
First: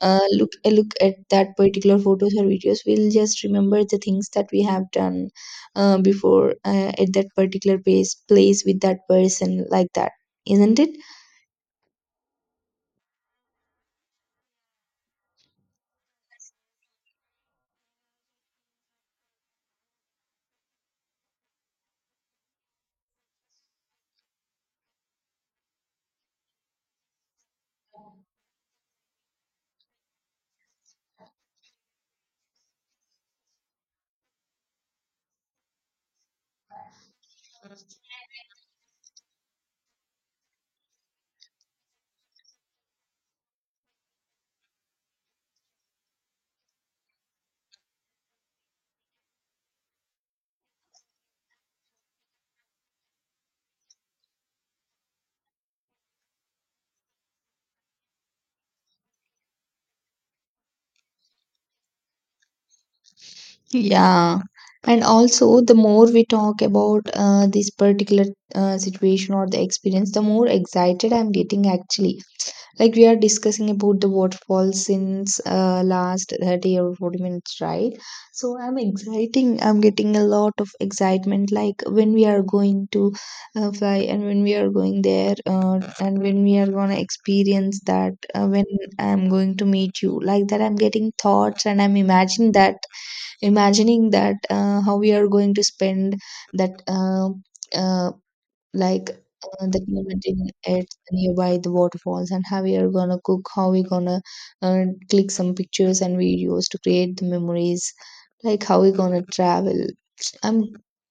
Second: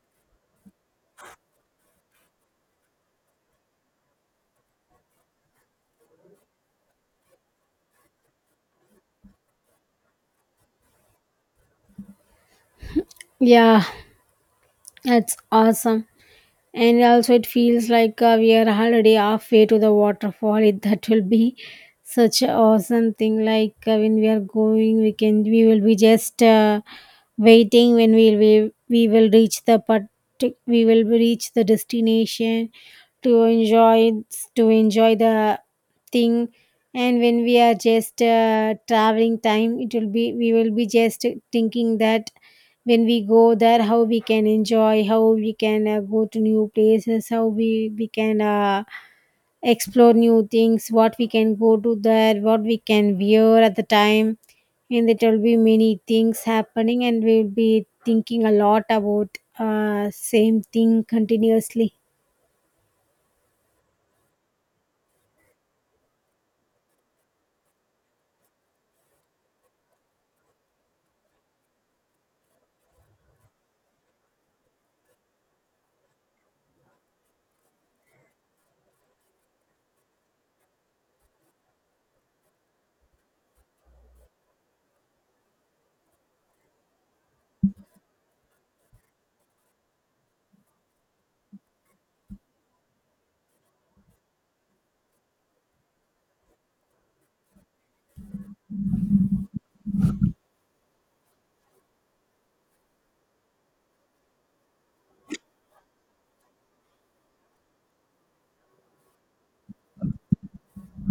[SPEAKER 1] look a look at that particular photos or videos. We'll just remember the things that we have done before at that particular place with that person, like that, isn't it?
[SPEAKER 2] Yeah, that's awesome. And also it feels like we are already halfway to the waterfall. That will be such a awesome thing, like when we are going we will be just waiting when we will reach the part we will reach the destination to enjoy the thing. And when we are just traveling time, it will be we will be just thinking that when we go there, how we can enjoy, how we can go to new places, how we can explore new things, what we can go to there, what we can wear at the time. And there will be many things happening, and we will be thinking a lot about same thing continuously.
[SPEAKER 1] Yeah. Yeah. And also, the more we talk about this particular situation or the experience, the more excited I'm getting actually. Like, we are discussing about the waterfall since last 30 or 40 minutes, right? So I'm getting a lot of excitement, like when we are going to fly, and when we are going there, and when we are going to experience that, when I'm going to meet you, like that. I'm getting thoughts and I'm imagining that how we are going to spend that uh, like the community at nearby the waterfalls, and how we are gonna cook, how we gonna uh, click some pictures and videos to create the memories, like how we gonna travel. I'm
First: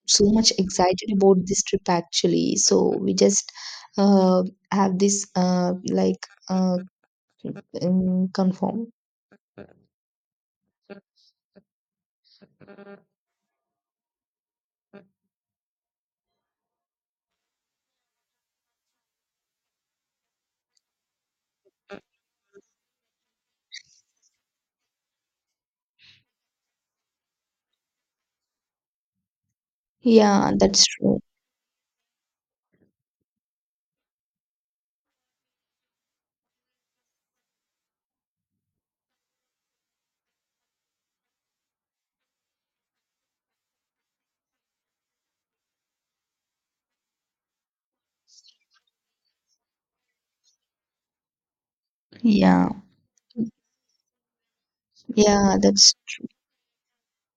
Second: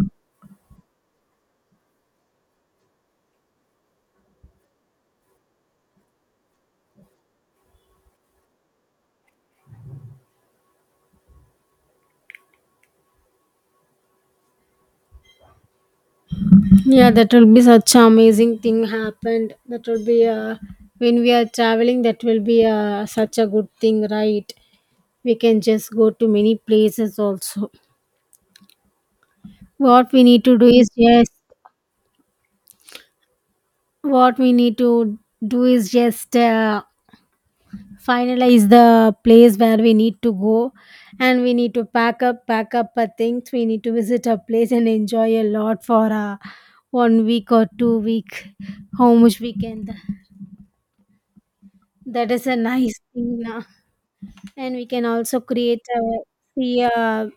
[SPEAKER 1] so much excited about this trip actually, so we just uh, have this confirm.
[SPEAKER 2] Yeah, that will be such an amazing thing happened. That will be when we are traveling, that will be such a good thing, right? We can just go to many places also. What we need
[SPEAKER 1] Yeah,
[SPEAKER 2] to do
[SPEAKER 1] that's
[SPEAKER 2] is
[SPEAKER 1] true.
[SPEAKER 2] just what we need to do is just finalize the place where we need to go, and we need to pack up our things. We need to visit a place and enjoy a lot for 1 week or 2 week, how much we can. That is a
[SPEAKER 1] yeah
[SPEAKER 2] nice thing, now. And we can also
[SPEAKER 1] yeah
[SPEAKER 2] create
[SPEAKER 1] that's
[SPEAKER 2] a, see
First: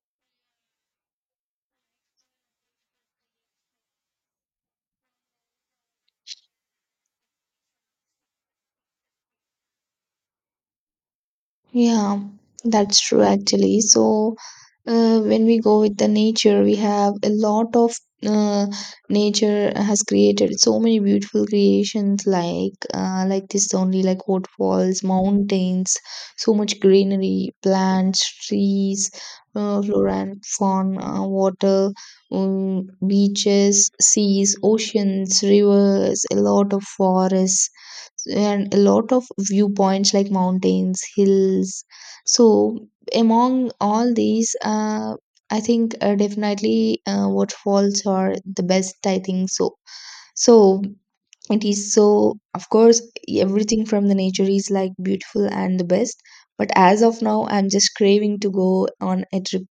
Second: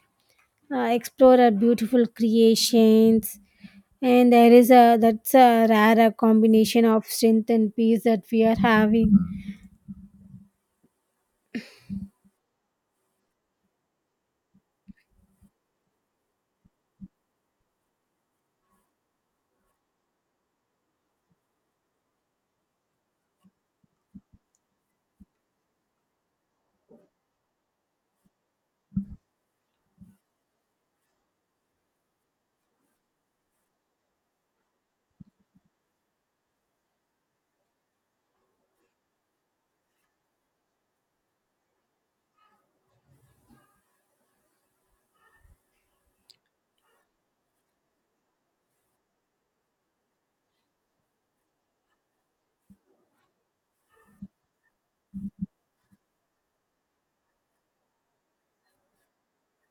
[SPEAKER 2] explore our beautiful creations. And there is a that's a rare combination of strength and peace that we are having.
[SPEAKER 1] yeah, that's true actually. So when we go with the nature, we have a lot of uh, nature has created so many beautiful creations, like this only, like waterfalls, mountains, so much greenery, plants, trees, flora and fauna, water, um, beaches, seas, oceans, rivers, a lot of forests, and a lot of viewpoints like mountains, hills. So among all these, I think definitely waterfalls are the best, I think so. So it is, so of course everything from the nature is like beautiful and the best, but as of now I'm just craving to go on a trip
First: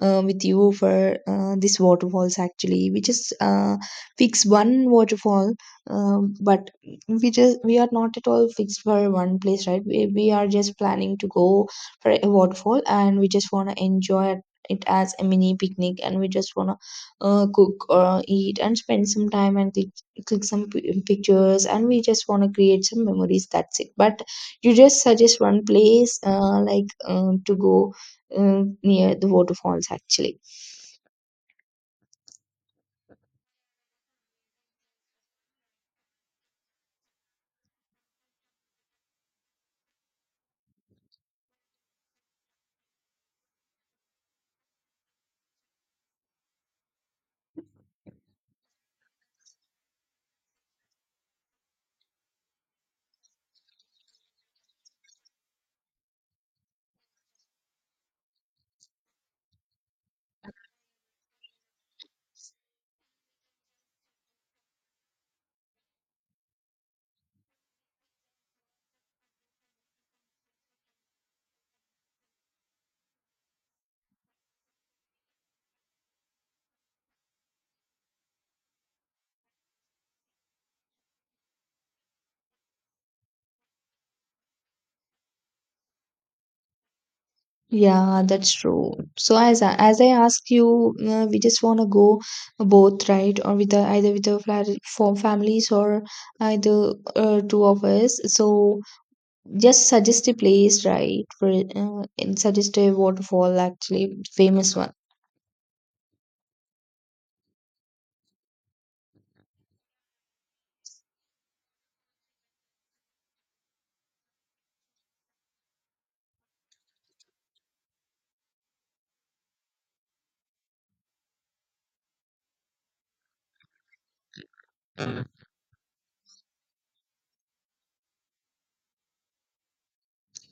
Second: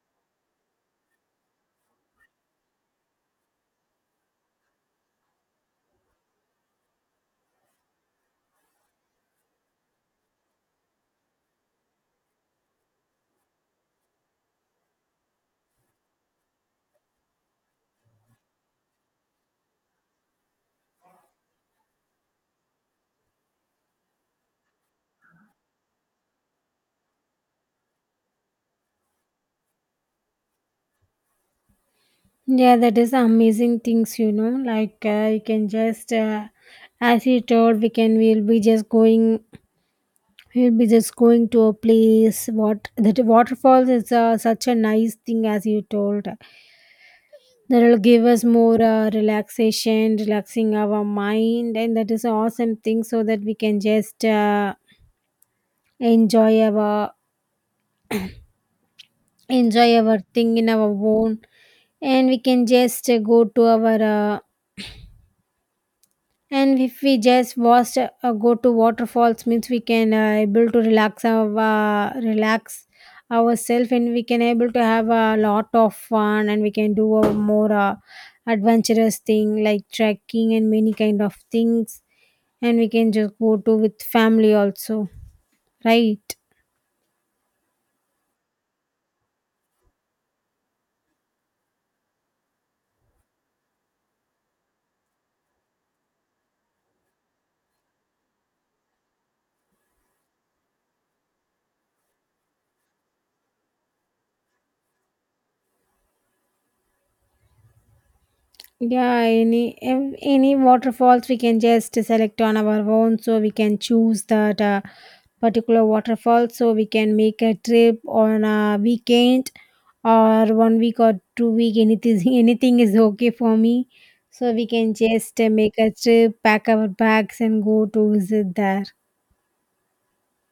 [SPEAKER 1] with you for this waterfalls actually. We just fix one waterfall, but we just, we are not at all fixed for one place, right? We are just planning to go for a waterfall and we just want to enjoy it as a mini picnic, and we just want to cook or eat and spend some time and took some pictures, and we just want to create some memories, that's it. But you just suggest one place to go near the waterfalls actually.
[SPEAKER 2] Yeah, that is amazing things, you know. Like you can just, as you told, we'll be just going, we'll be just going to a place. What that waterfalls is such a nice thing, as you told. That will give us more relaxation, relaxing our mind, and that is an awesome thing, so that we can just enjoy our enjoy our thing in our own. And we can just go to our and if we just watch go to waterfalls means we can able to relax ourselves, and we can able to have a lot of fun, and we can do a more adventurous thing like trekking and many kind of things. And we can just go to with family also, right?
[SPEAKER 1] Yeah, that's true. So as I asked you, we just want to go both, right? Or with the, either with the flat for families, or either two of us. So just suggest a place, right, for and suggest a waterfall actually, famous one.
[SPEAKER 2] Yeah, any waterfalls we can just select on our own, so we can choose that particular waterfall, so we can make a trip on a weekend or 1 week or 2 week. Anything [laughs] anything is okay for me, so we can just make a trip, pack our bags, and go to visit there.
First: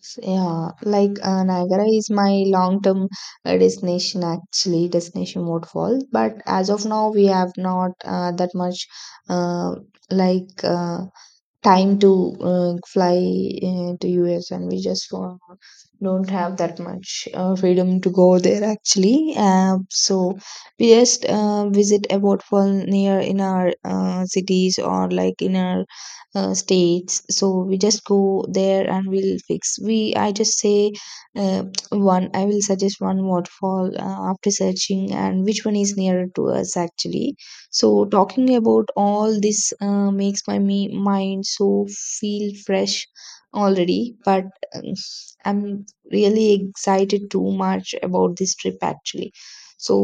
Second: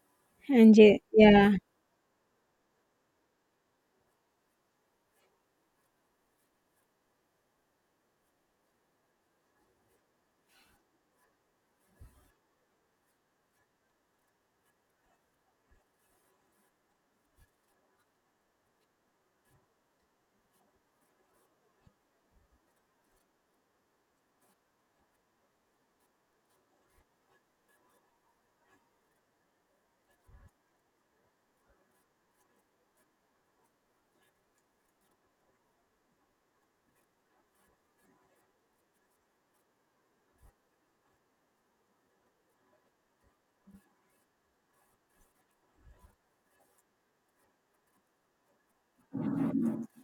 [SPEAKER 1] Yeah, like
[SPEAKER 2] Yeah,
[SPEAKER 1] Niagara is my long-term destination actually, destination waterfall. But as of now, we have not that much uh, like uh, time to fly to US, and we just don't have that much freedom to go there actually. So we just visit a waterfall near in our cities, or like in our states, so we just go there and we'll fix we I just say uh, one I will suggest one waterfall after searching and which one is nearer to us actually. So talking about all this makes my mind so feel fresh already, but um, I'm really excited too much about this trip actually. So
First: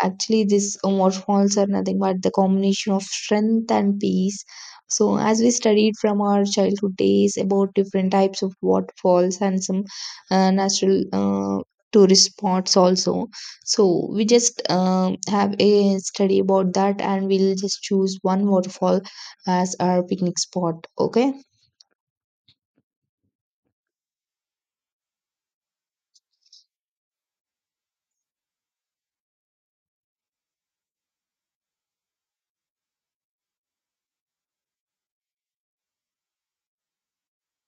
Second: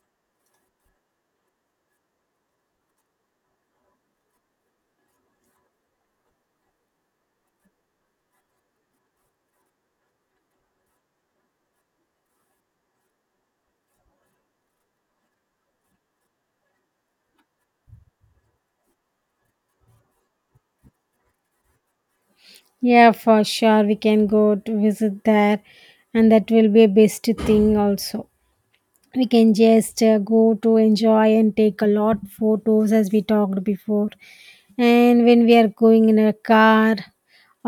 [SPEAKER 1] actually, these waterfalls are nothing but the combination of strength and peace. So, as we studied from our childhood days about different types of waterfalls and some natural tourist spots, also, so we just have a study about that and we'll just choose one waterfall as our picnic spot. Okay,
[SPEAKER 2] yeah, for sure we can go to visit there, and that will be a best thing also. We can just go to enjoy and take a lot photos as we talked before. And when we are going in a car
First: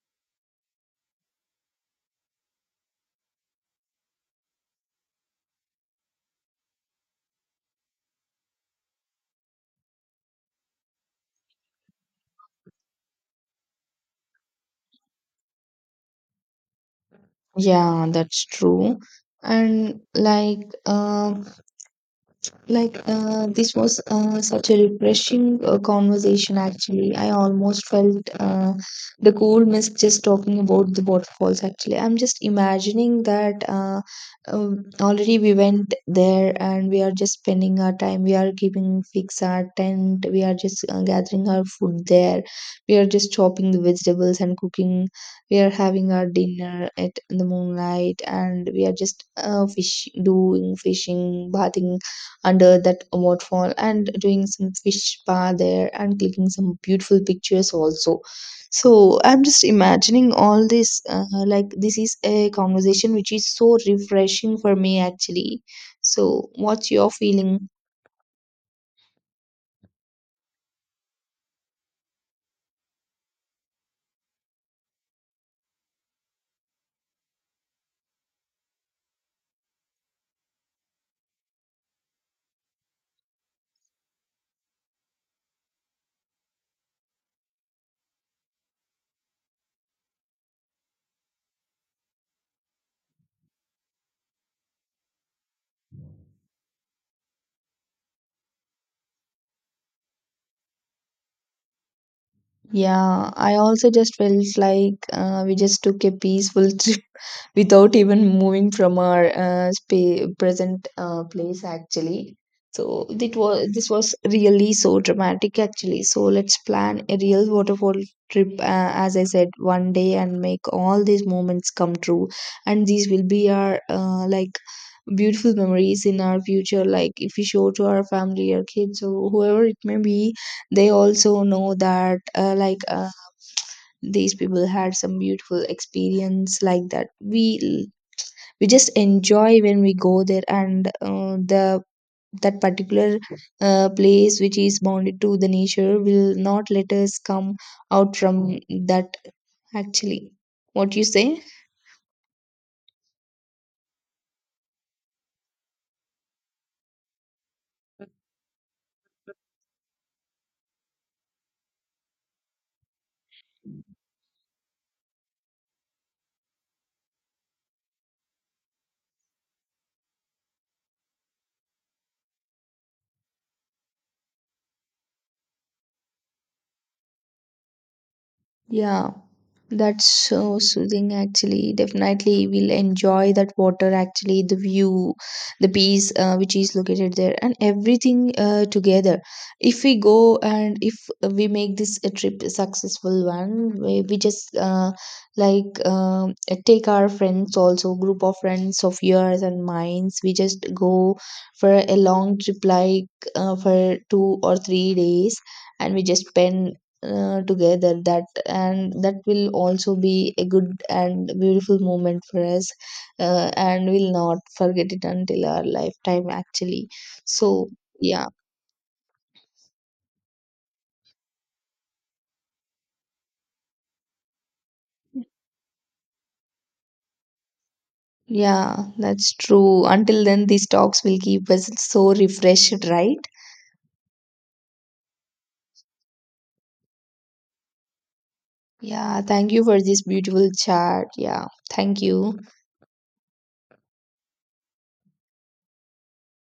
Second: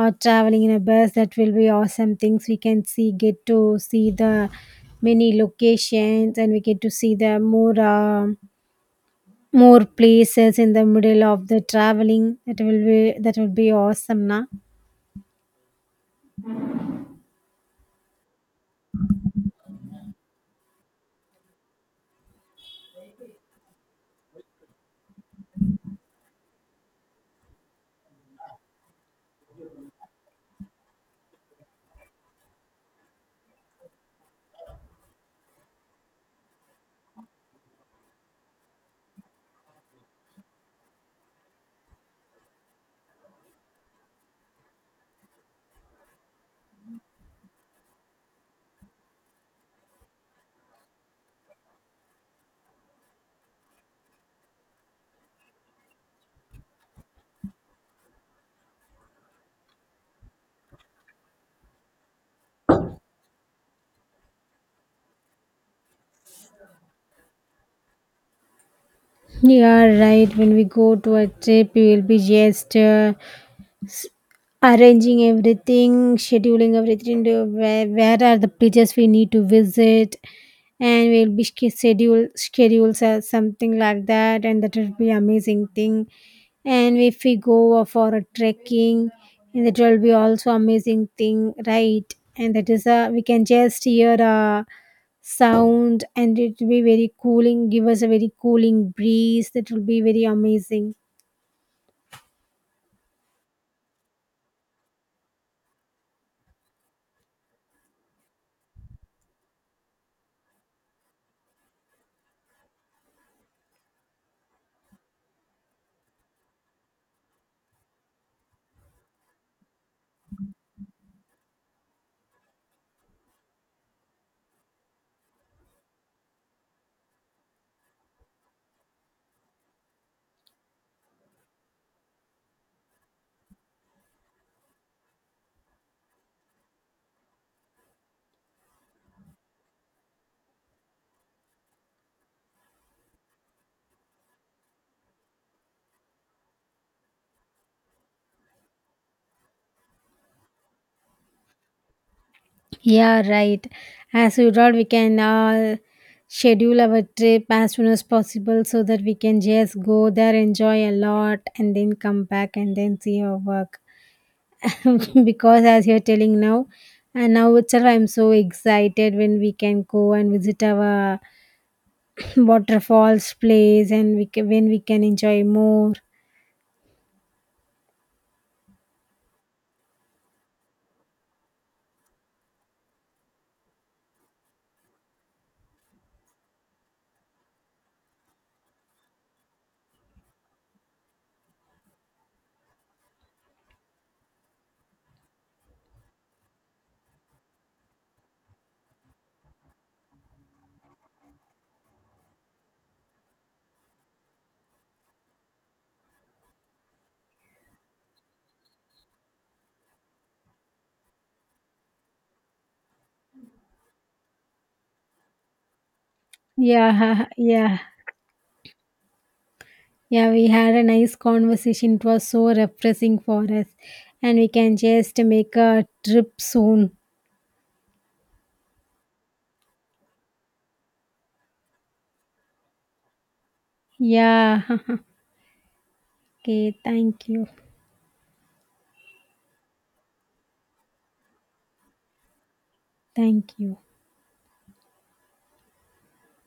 [SPEAKER 2] or traveling in a bus, that will be awesome things. We can see get to see the many locations, and we get to see the more more places in the middle of the traveling. That will be awesome na.
[SPEAKER 1] yeah, that's true. And like, um this was such a refreshing conversation, actually. I almost felt the cool mist just talking about the waterfalls, actually. I'm just imagining that already we went there and we are just spending our time. We are keeping fix our tent. We are just gathering our food there. We are just chopping the vegetables and cooking. We are having our dinner at in the moonlight, and we are just fish doing fishing, bathing under that waterfall, and doing some fish spa there, and clicking some beautiful pictures also. So I'm just imagining all this like, this is a conversation which is so refreshing for me actually. So what's your feeling?
[SPEAKER 2] You are right, when we go to a trip we will be just arranging everything, scheduling everything to where are the places we need to visit, and we'll be schedules or something like that, and that will be amazing thing. And if we go for a trekking, and that will be also amazing thing, right? And that is a, we can just hear a sound, and it will be very cooling, give us a very cooling breeze. That will be very amazing.
[SPEAKER 1] Yeah, I also just felt like we just took a peaceful [laughs] trip without even moving from our present place actually. So it was, this was really so dramatic actually. So let's plan a real waterfall trip as I said one day, and make all these moments come true. And these will be our beautiful memories in our future, like if we show to our family or kids or whoever it may be, they also know that these people had some beautiful experience like that. We just enjoy when we go there, and the that particular place which is bounded to the nature will not let us come out from that actually. What you say?
[SPEAKER 2] Yeah, right. As you told, we can schedule our trip as soon as possible, so that we can just go there, enjoy a lot, and then come back and then see our work. [laughs] Because as you're telling now, and now itself, I'm so excited when we can go and visit our [clears throat] waterfalls place, and we can, when we can enjoy more.
[SPEAKER 1] Yeah, that's so soothing, actually. Definitely we'll enjoy that water, actually, the view, the peace which is located there, and everything together. If we go, and if we make this a trip a successful one, we just like um, take our friends also, group of friends of yours and mines. We just go for a long trip, like for two or three days, and we just spend together that, and that will also be a good and beautiful moment for us, and we'll not forget it until our lifetime actually.
[SPEAKER 2] Yeah, [laughs]
[SPEAKER 1] So
[SPEAKER 2] yeah.
[SPEAKER 1] yeah.
[SPEAKER 2] Yeah, we had a nice conversation. It was so refreshing for us. And we can just make a trip soon.
[SPEAKER 1] Yeah, that's true. Until then, these talks will keep us so refreshed, right?
[SPEAKER 2] Yeah. [laughs] Okay, thank you.
[SPEAKER 1] Yeah, thank you for this beautiful chat. Yeah, thank you.
[SPEAKER 2] Thank you.